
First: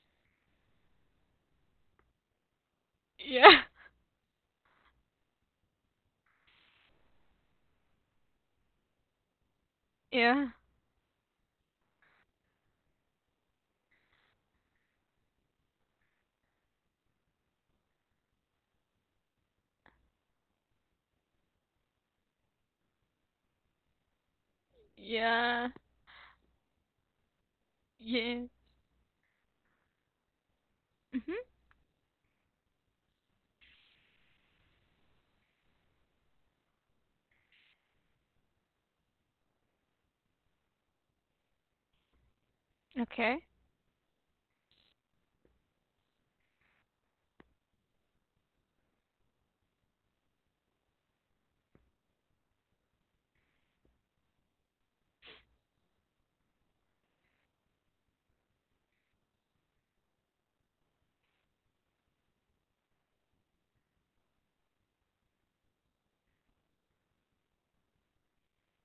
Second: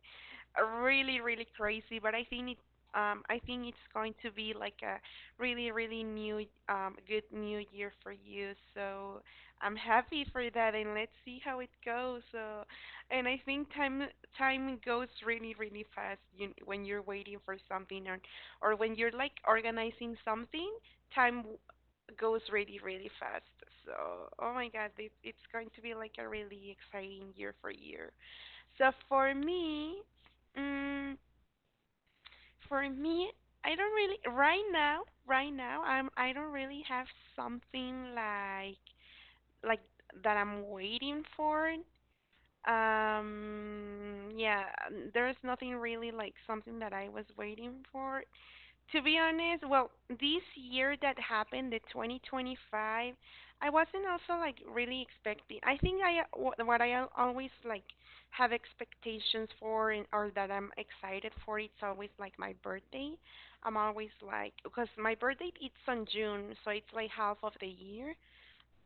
S1: really really crazy, but I think it I
S2: Yeah.
S1: think it's going to be like a really really new good new year for you. So I'm happy for
S2: Yeah.
S1: that, and let's see how it goes. And I think time goes really, really fast you, when you're waiting for something, or when you're like organizing something. Time w- goes really, really fast. So, oh my God, it, it's
S2: Yeah.
S1: going to be like a really exciting year for year.
S2: Yeah.
S1: So for me, mm,
S2: Mhm.
S1: for me, I don't really right now. Right now, I don't really have something like that I'm waiting for.
S2: Okay.
S1: Yeah, there's nothing really like something that I was waiting for. To be honest, well, this year that happened, the 2025, I wasn't also like really expecting. I think I what I always like have expectations for and or that I'm excited for. It's always like my birthday. I'm always like because my birthday it's on June, so it's like half of the year.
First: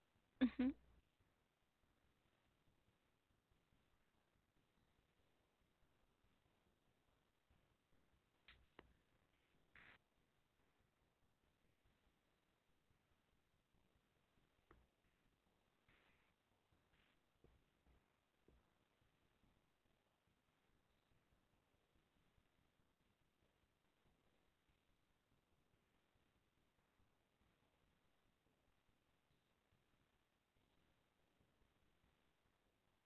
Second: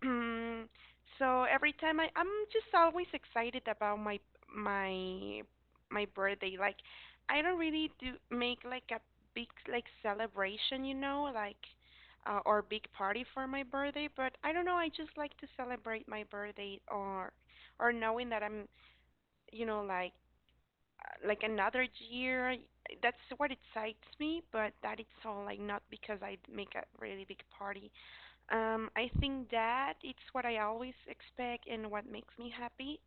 S1: Mm,
S2: Mhm.
S1: so every time I'm just always excited about my my birthday. Like I don't really do make like a big like celebration, you know, like or big party for my birthday. But I don't know. I just like to celebrate my birthday or knowing that I'm you know like like another year. That's what excites me. But that it's all like not because I make a really big party. I think that it's what I always expect and what makes me happy.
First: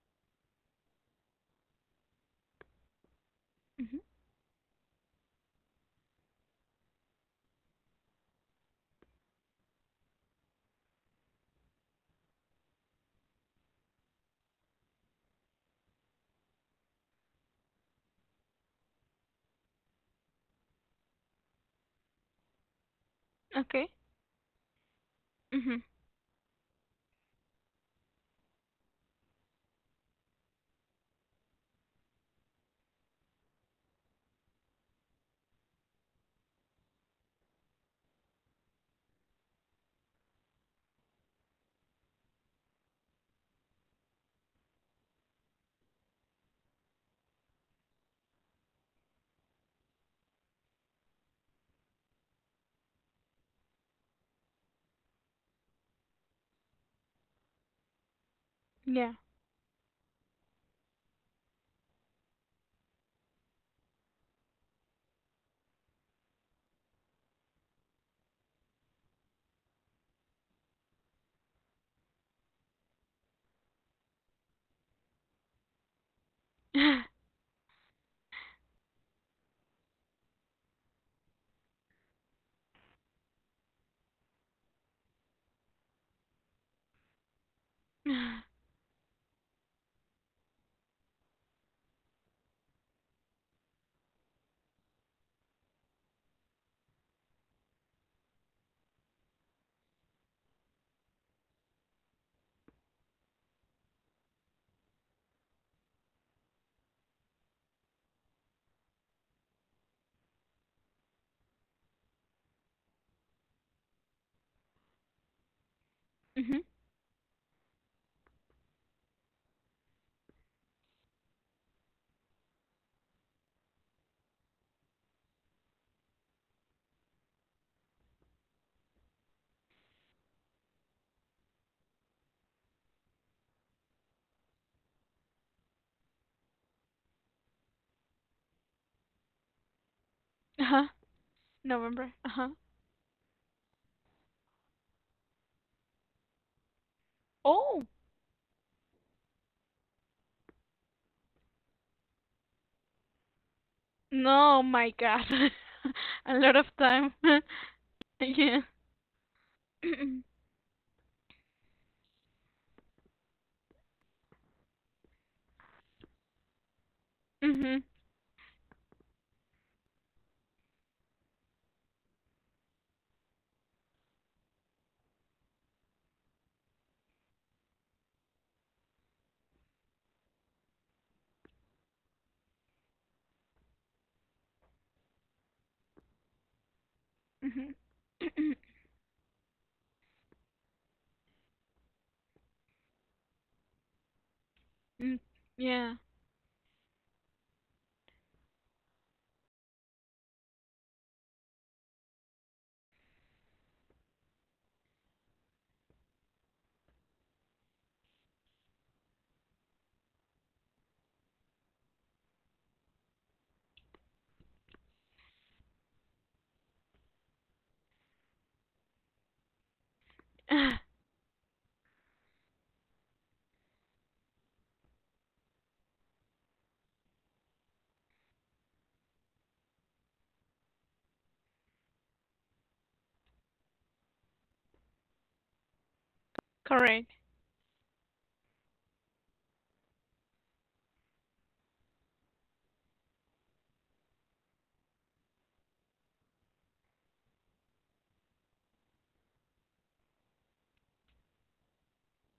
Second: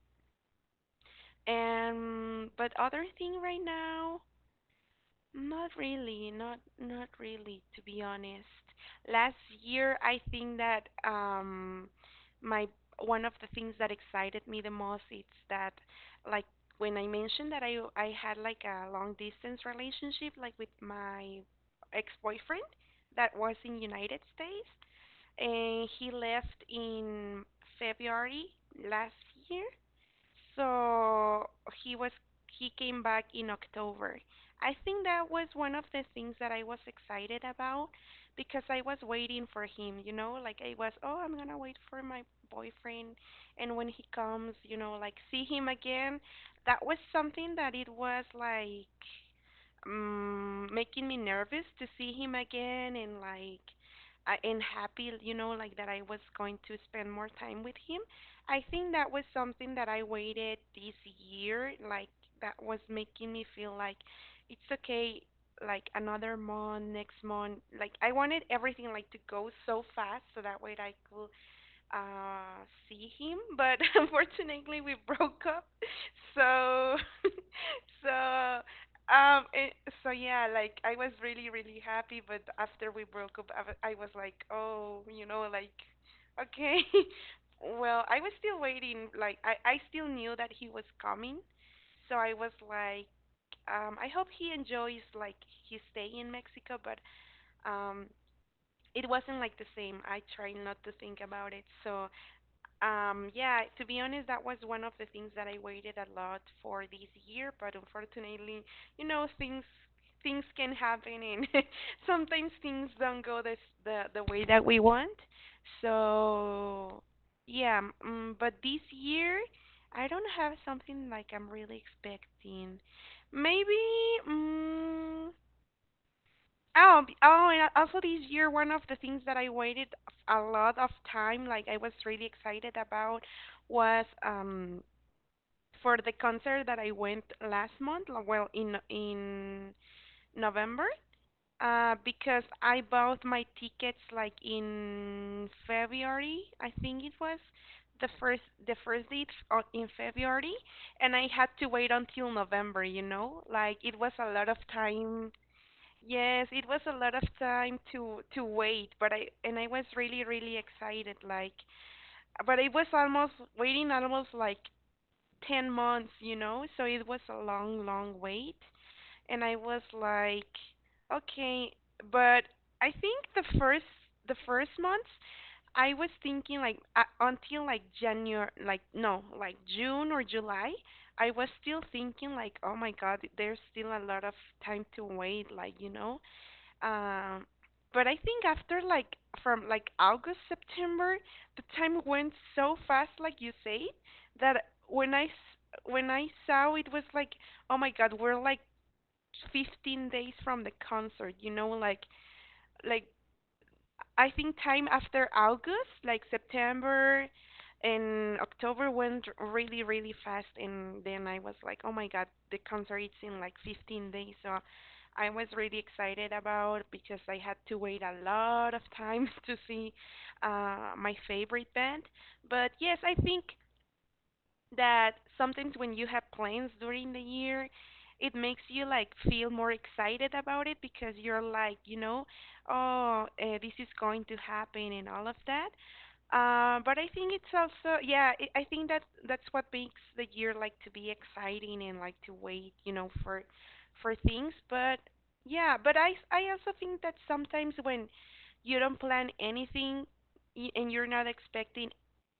S1: And but other thing right
S2: Mhm.
S1: now, not really, not really, to be honest. Last year, I think that my one of the things that excited me the most is that, like, when I mentioned that I had like a long distance relationship like with my ex-boyfriend that was in
S2: Okay.
S1: United States
S2: Mhm.
S1: and he left in February last year. So he was he came back in October. I think that was one of the things that I was excited about because I was waiting for him, you know, like I was, oh, I'm gonna wait for my boyfriend and when he comes, you know, like see him again. That was something that it was like making me nervous to see him again and like and happy, you know, like that I was going to spend more time with him. I think that
S2: Yeah.
S1: was something that I waited this year, like that was making me feel like it's okay, like another month, next month, like I wanted everything like to go so fast so that way I could see him, but unfortunately we broke up. So so um it, so yeah, like I was really really happy, but after we broke up, I was like, oh, you know, like okay. Well, I was still waiting, like i still knew that he was coming. So I was like, I hope he enjoys like his stay in mexico, but um it wasn't like the same. I try not to think about it. So yeah, to be honest, that was one of the things that I waited a lot for this year, but unfortunately, you know, things can happen, and sometimes things don't the way that we want.
S2: Mhm.
S1: So, yeah, but this year I don't have something like I'm really expecting. Maybe, mm oh, oh, and also this year, one of the things that I waited a lot of time, like I was really excited about, was for the concert that I went last month, well, in
S2: Uh-huh.
S1: November,
S2: November.
S1: because
S2: Uh-huh.
S1: I bought my tickets like in February, I think it was
S2: Oh.
S1: the first date in February, and I had to wait until November, you know, like it was a lot of
S2: No, my god.
S1: time.
S2: A
S1: Yes,
S2: lot of
S1: it was a
S2: time.
S1: lot of time to
S2: Yeah.
S1: wait, but I was really really excited, like but it was almost waiting almost like 10 months, you know? So it was a
S2: Mhm.
S1: long long wait, and I was like okay, but I think the first month I was thinking like, until like January, like, no, like June or July, I was still thinking like, oh my God, there's still a lot of time to wait, like, you know. Um,
S2: Mhm.
S1: but I think after like from like August, September, the time went so fast, like you say, that
S2: Mm. Yeah.
S1: when I saw, it was like, oh my God, we're like 15 days from the concert, you know, like I think time after August, like September and October went really, really fast, and then I was like, "Oh my God, the concert is in like 15 days." So I was really excited about, because I had to wait a lot of time to see my favorite band. But yes, I think that sometimes when you have plans during the year, it makes you like feel more excited about it, because you're like, you know, oh, this is going to happen and all of that. But I
S2: Correct.
S1: think it's also, yeah, I think that that's what makes the year like to be exciting and like to wait, you know, for things. But yeah, but I also think that sometimes when you don't plan anything, and you're not expecting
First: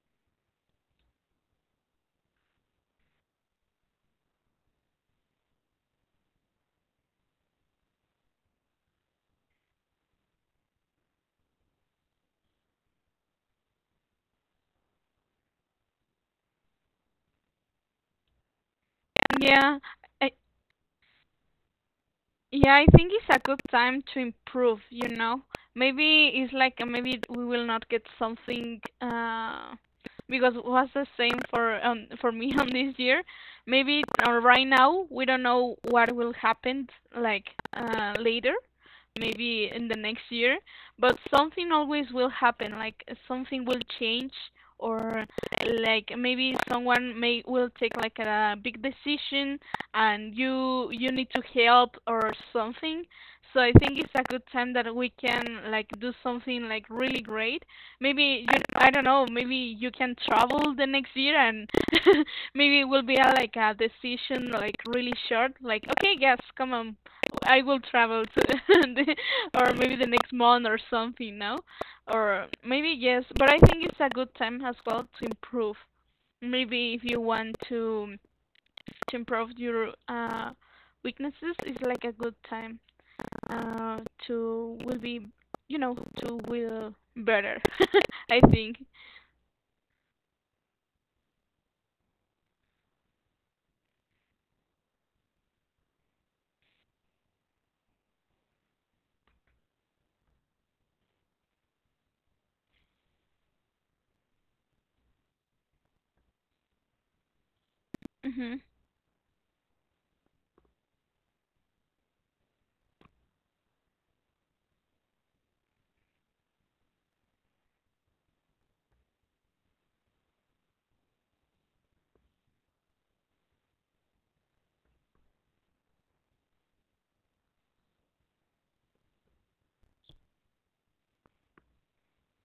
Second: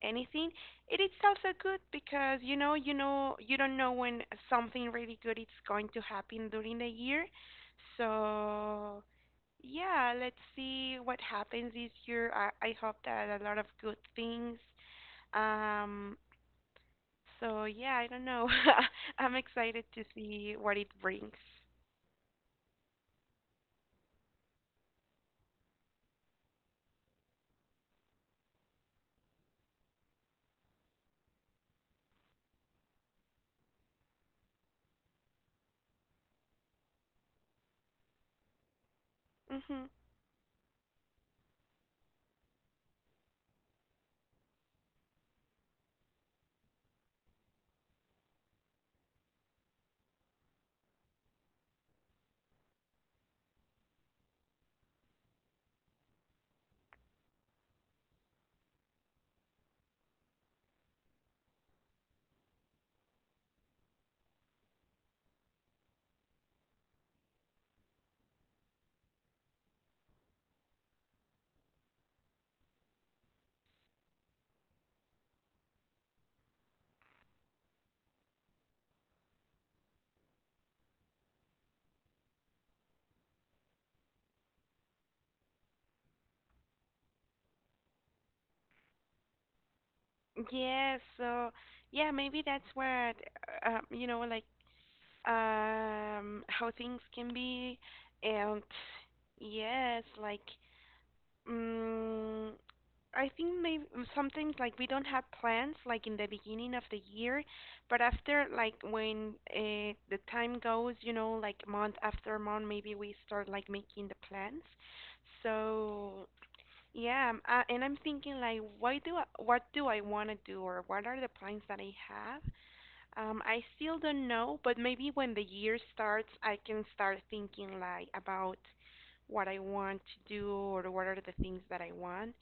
S1: anything, it is also good, because you know, you know, you don't know when something really good is going to happen during the year. So, yeah, let's see what happens this year. I hope that a lot of good things. Um, so yeah, I don't know. I'm
S2: Yeah.
S1: excited to
S2: I
S1: see what it brings.
S2: Yeah, I think it's a good time to improve, you know. Maybe it's like maybe we will not get something because it was the same for me on this year. Maybe right now we don't know what will happen like later, maybe in
S1: Mhm.
S2: the next year, but something always will happen, like something will change, or like maybe someone may will take like a big decision and you need to help or something. So I think it's a good time that we can like do something like really great. Maybe you, I don't know, maybe you can travel the next year and maybe it will be a, like a decision like really short, like okay, yes, come on. I will travel to the, or maybe the next month or something, no? Or maybe yes, but I think it's a good time as well to improve, maybe if you want to improve your weaknesses, is like a good time uh, to will be, you know, to will better. I think
S1: Yeah, so yeah, maybe that's what you know, like how things can be, and yes, like, mm, I think maybe sometimes like we don't have plans like in the beginning of the year, but after
S2: mhm
S1: like when, the time goes, you know, like month after month, maybe we start like making the plans. So yeah, and I'm thinking like, what do I want to do, or what are the plans that I have? I still don't know, but maybe when the year starts, I can start thinking like about what I want to do or what are the things that I want.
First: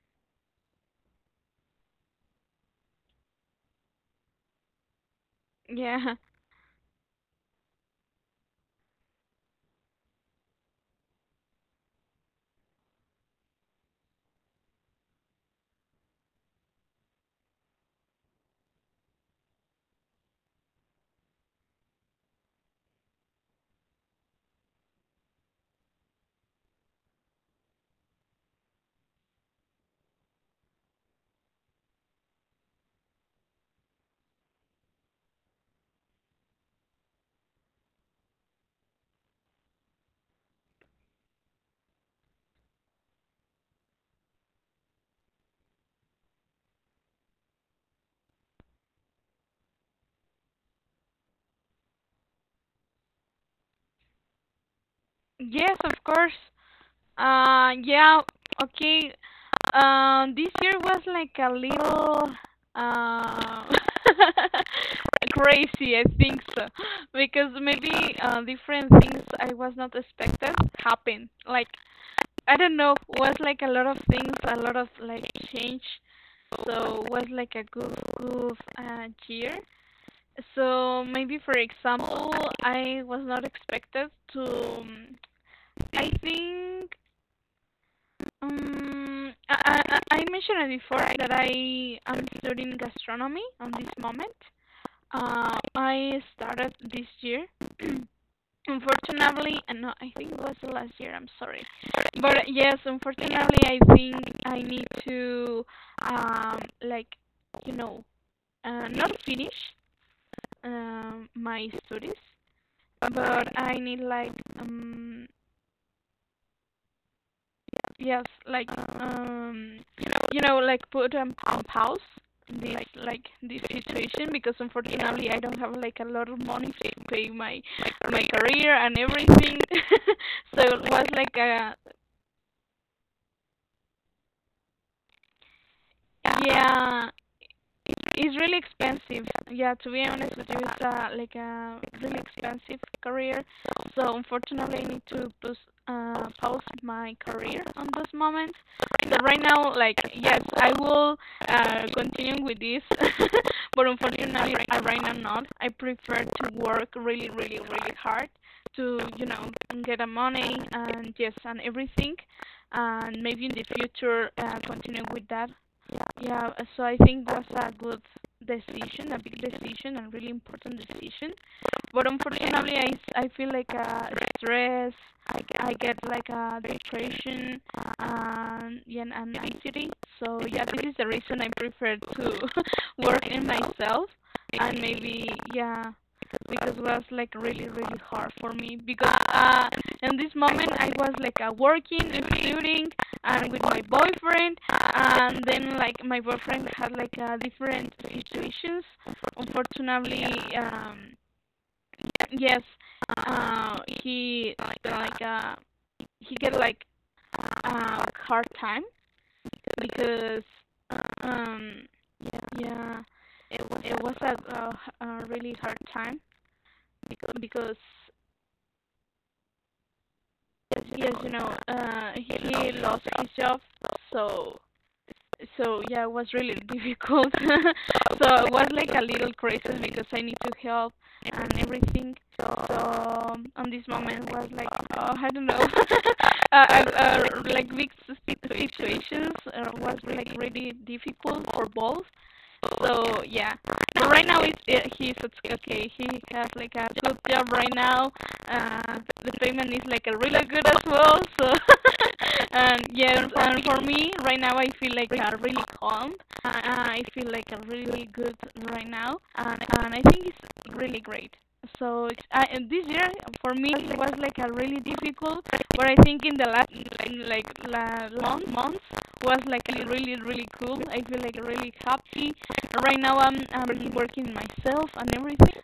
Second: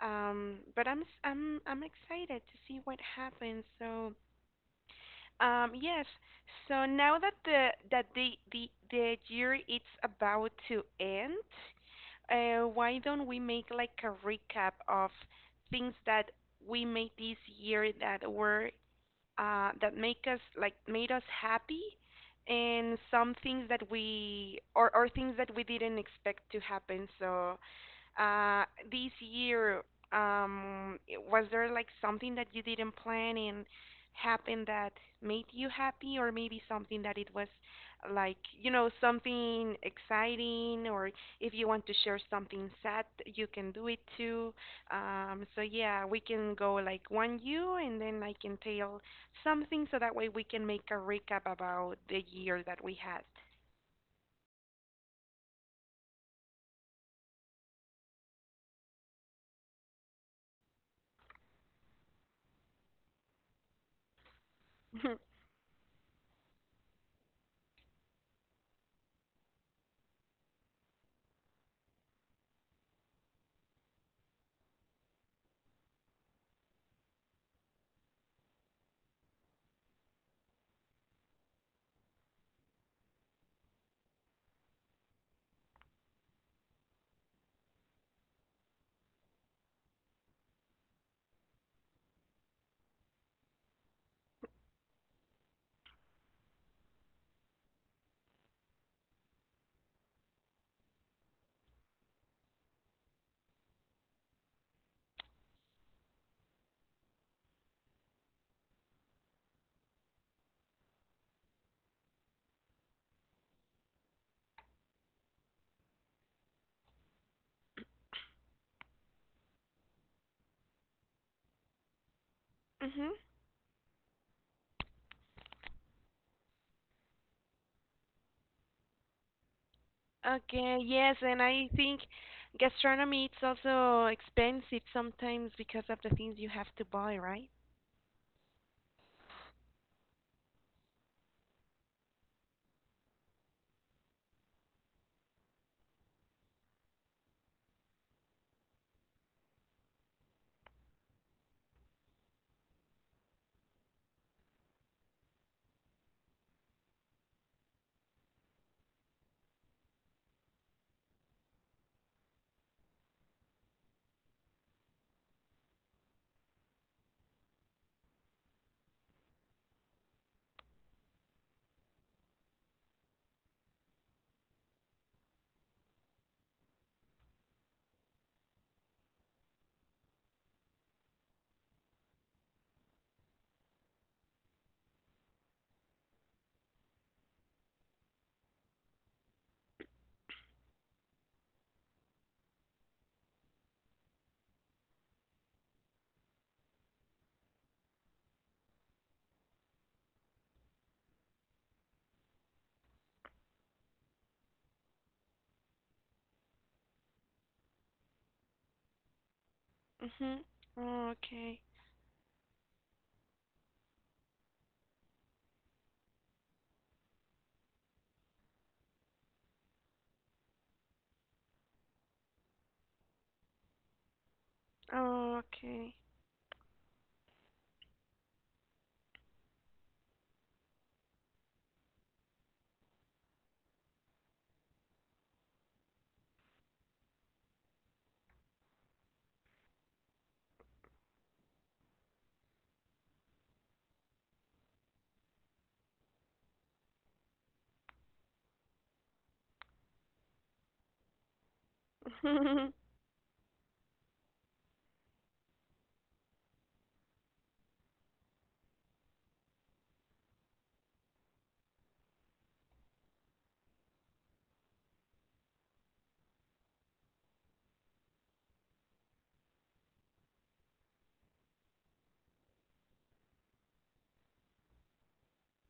S1: But I'm s- I'm excited to see what happens. So, yes.
S2: yeah.
S1: So now that the year it's about to end, why don't we make like a recap of things that we made this year that were, that make us like, made us happy, and some things that we, or things that we didn't expect to happen? So uh, this year, um, was there like something that you didn't plan and happened that made you happy, or maybe something that it was like, you know, something exciting, or if you want to share something sad, you can do it too. So yeah, we can go like, one you, and then I can tell something, so that way we can make a recap about the year that we had.
S2: Yes, of course. Yeah, okay. This year was like a little uh crazy I think so, because maybe different things I was not expected happened, like I don't know, was like a lot of things, a lot of like change. So was like a goof year. So maybe for example, I was not expected to. I think I mentioned it before that I am studying gastronomy on this moment. I started this year. Unfortunately, and no I think it was the last year, I'm sorry. But yes unfortunately I think I need to like you know not finish my studies, but I need like um yes like um you know like put on pause this,
S1: hmm
S2: like this situation, because unfortunately I don't have like a lot of money to pay my my career and everything. So
S1: Okay,
S2: it was
S1: yes,
S2: like
S1: and I
S2: a
S1: think gastronomy it's also expensive sometimes because of the things you have to
S2: Yeah,
S1: buy, right?
S2: it's really expensive. Yeah, to be honest with you, it's a, like a really expensive career. So unfortunately, I need to pause, pause my career on this moment. But right now, like yes, I will continue with this, but unfortunately, I right now not. I prefer to work really, really, really hard to you know get a money and yes and everything, and maybe in the future continue with that. Yeah, so I think was a good decision, a big decision, a really important decision. But unfortunately, I, s- I feel like stress, I get like depression and, yeah, and anxiety. So yeah, this is the reason I prefer to work in myself and maybe, yeah, because was like really, really hard for me, because in this moment I was like working, studying, and with my boyfriend, and then like my boyfriend had like different situations unfortunately. um yes, he like, he get like hard time
S1: Mm-hmm.
S2: because
S1: Okay.
S2: um yeah it was a really hard time because yes you know he lost his job, so so
S1: Okay.
S2: yeah, it was really difficult. So it was like a little crisis because I need to help and everything. So on this moment was like, oh, I don't know. Like big sis- situations, was like really difficult for both. So yeah, but right now it's, it, he's it's okay. He has like a good job right now. Uh, the payment is like a really good as well. So and yeah, and for me right now I feel like really calm. Uh, I feel like a really good right now, and I think it's really great. So it's- I, and this year for me it was like a really difficult, but I think in the last, in like la, long months was like really really cool. I feel like really happy right now. I'm really working myself and everything.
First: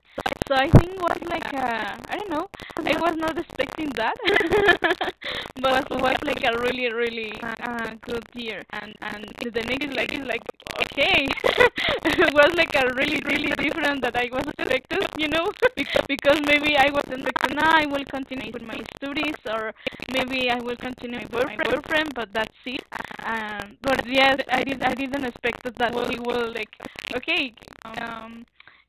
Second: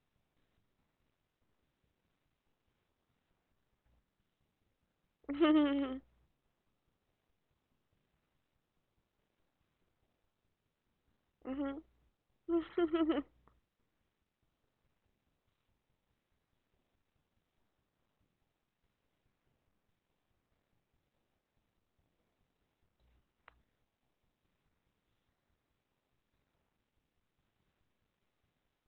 S2: So I think it was like a, I don't know. I was not expecting that, but it was like a really really good year. And the next is like okay,
S1: Mhm.
S2: it was like a really really different that I was expected, you know. Bec- because maybe I wasn't expecting, "Ah, I will continue with my studies, or maybe I will continue my boyfriend, but that's it." But yes, I did I didn't expect that we will like okay um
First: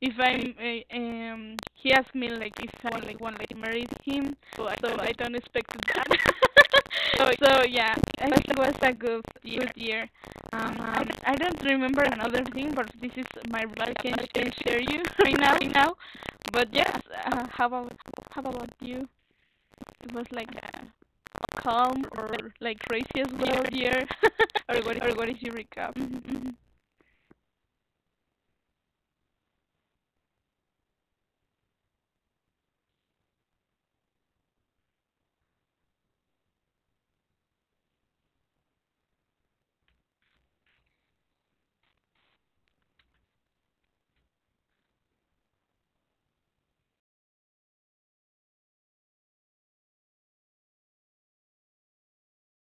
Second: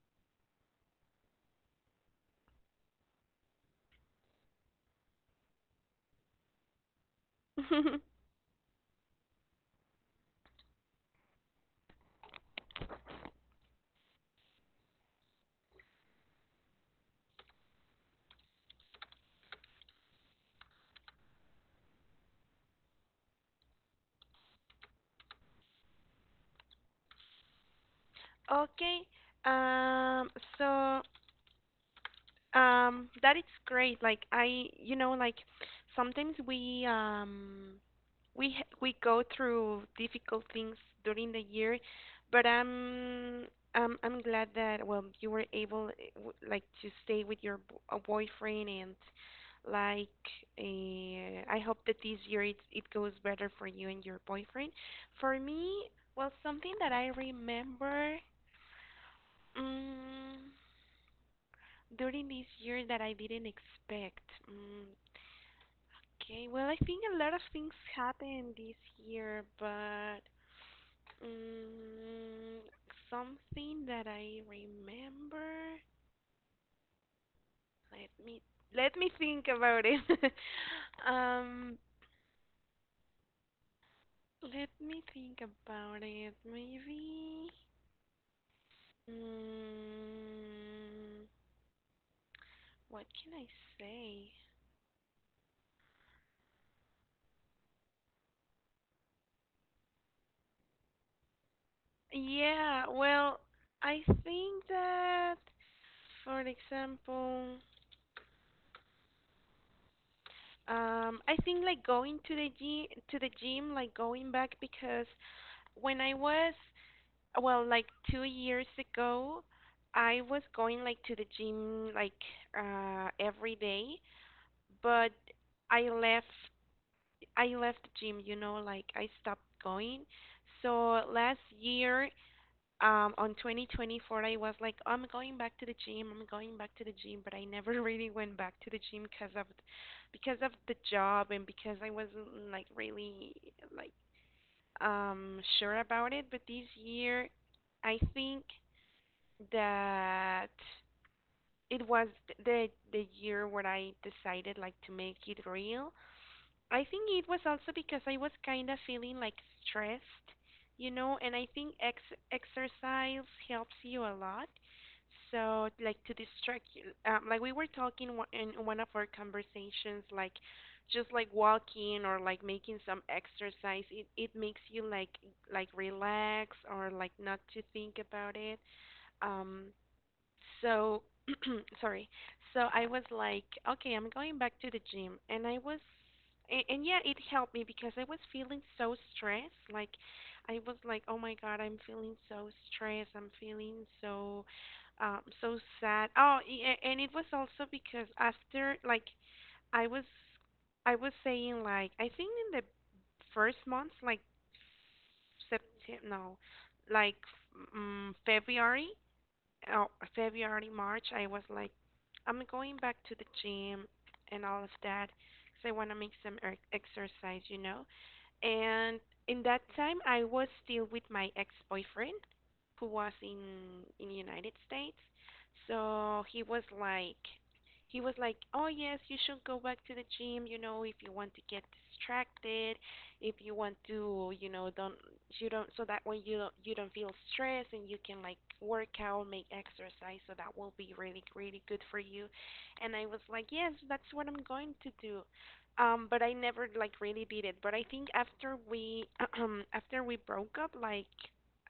S2: if I'm he asked me like if I want like marry him, so I don't expect that. So, so yeah I think it was a good good year. I, d- I don't remember another thing but this is my I can share you right now right now. But yes, uh, how about how about you, it was like a calm or like crazy as well year? Or what, or what is your recap? Mhm, mhm.
S1: Okay. Um, so that is great. Like, I, you know, like sometimes we we go through difficult things during the year, but I'm glad that, well, you were able, like to stay with your boyfriend, and like, I hope that this year it goes better for you and your boyfriend. For me, well, something that I remember. Mm during this year that I didn't expect. Mm, okay, well, I think a lot of things happened this year, but mm, something that I remember. Let me let me think about it. um, let me think about it. Maybe. Mm, what can I say? Yeah, well, I think that, for example, I think like going to the gym, like going back, because when I was, well, like 2 years ago, I was going like to the gym like every day, but I left I left the gym, you know, like I stopped going. So last year, on 2024, I was like, I'm going back to the gym, but I never really went back to the gym, because of the job and because I wasn't like really like sure about it. But this year, I think that it was the year where I decided like to make it real. I think it was also because I was kind of feeling like stressed, you know, and I think ex exercise helps you a lot. So, like, to distract you, like we were talking, in one of our conversations, like, just like walking or like making some exercise, it makes you like relax or like not to think about it. Um, so, sorry. So I was like, okay, I'm going back to the gym, and yeah, it helped me because I was feeling so stressed. Like, I was like, oh my God, I'm feeling so stressed. I'm feeling so, so sad. Oh, and it was also because after, like, I was, I was saying like, I think in the first months, like September, no, like February, oh, February, March, I was like, I'm going back to the gym and all of that, because I want to make some exercise, you know. And in that time, I was still with my ex-boyfriend who was in United States. So he was like, oh yes, you should go back to the gym, you know, if you want to get distracted, if you want to, you know don't you don't so that way you don't feel stressed and you can like work out, make exercise, so that will be really really good for you. And I was like, yes, that's what I'm going to do. But I never like really did it. But I think after we after we broke up, like,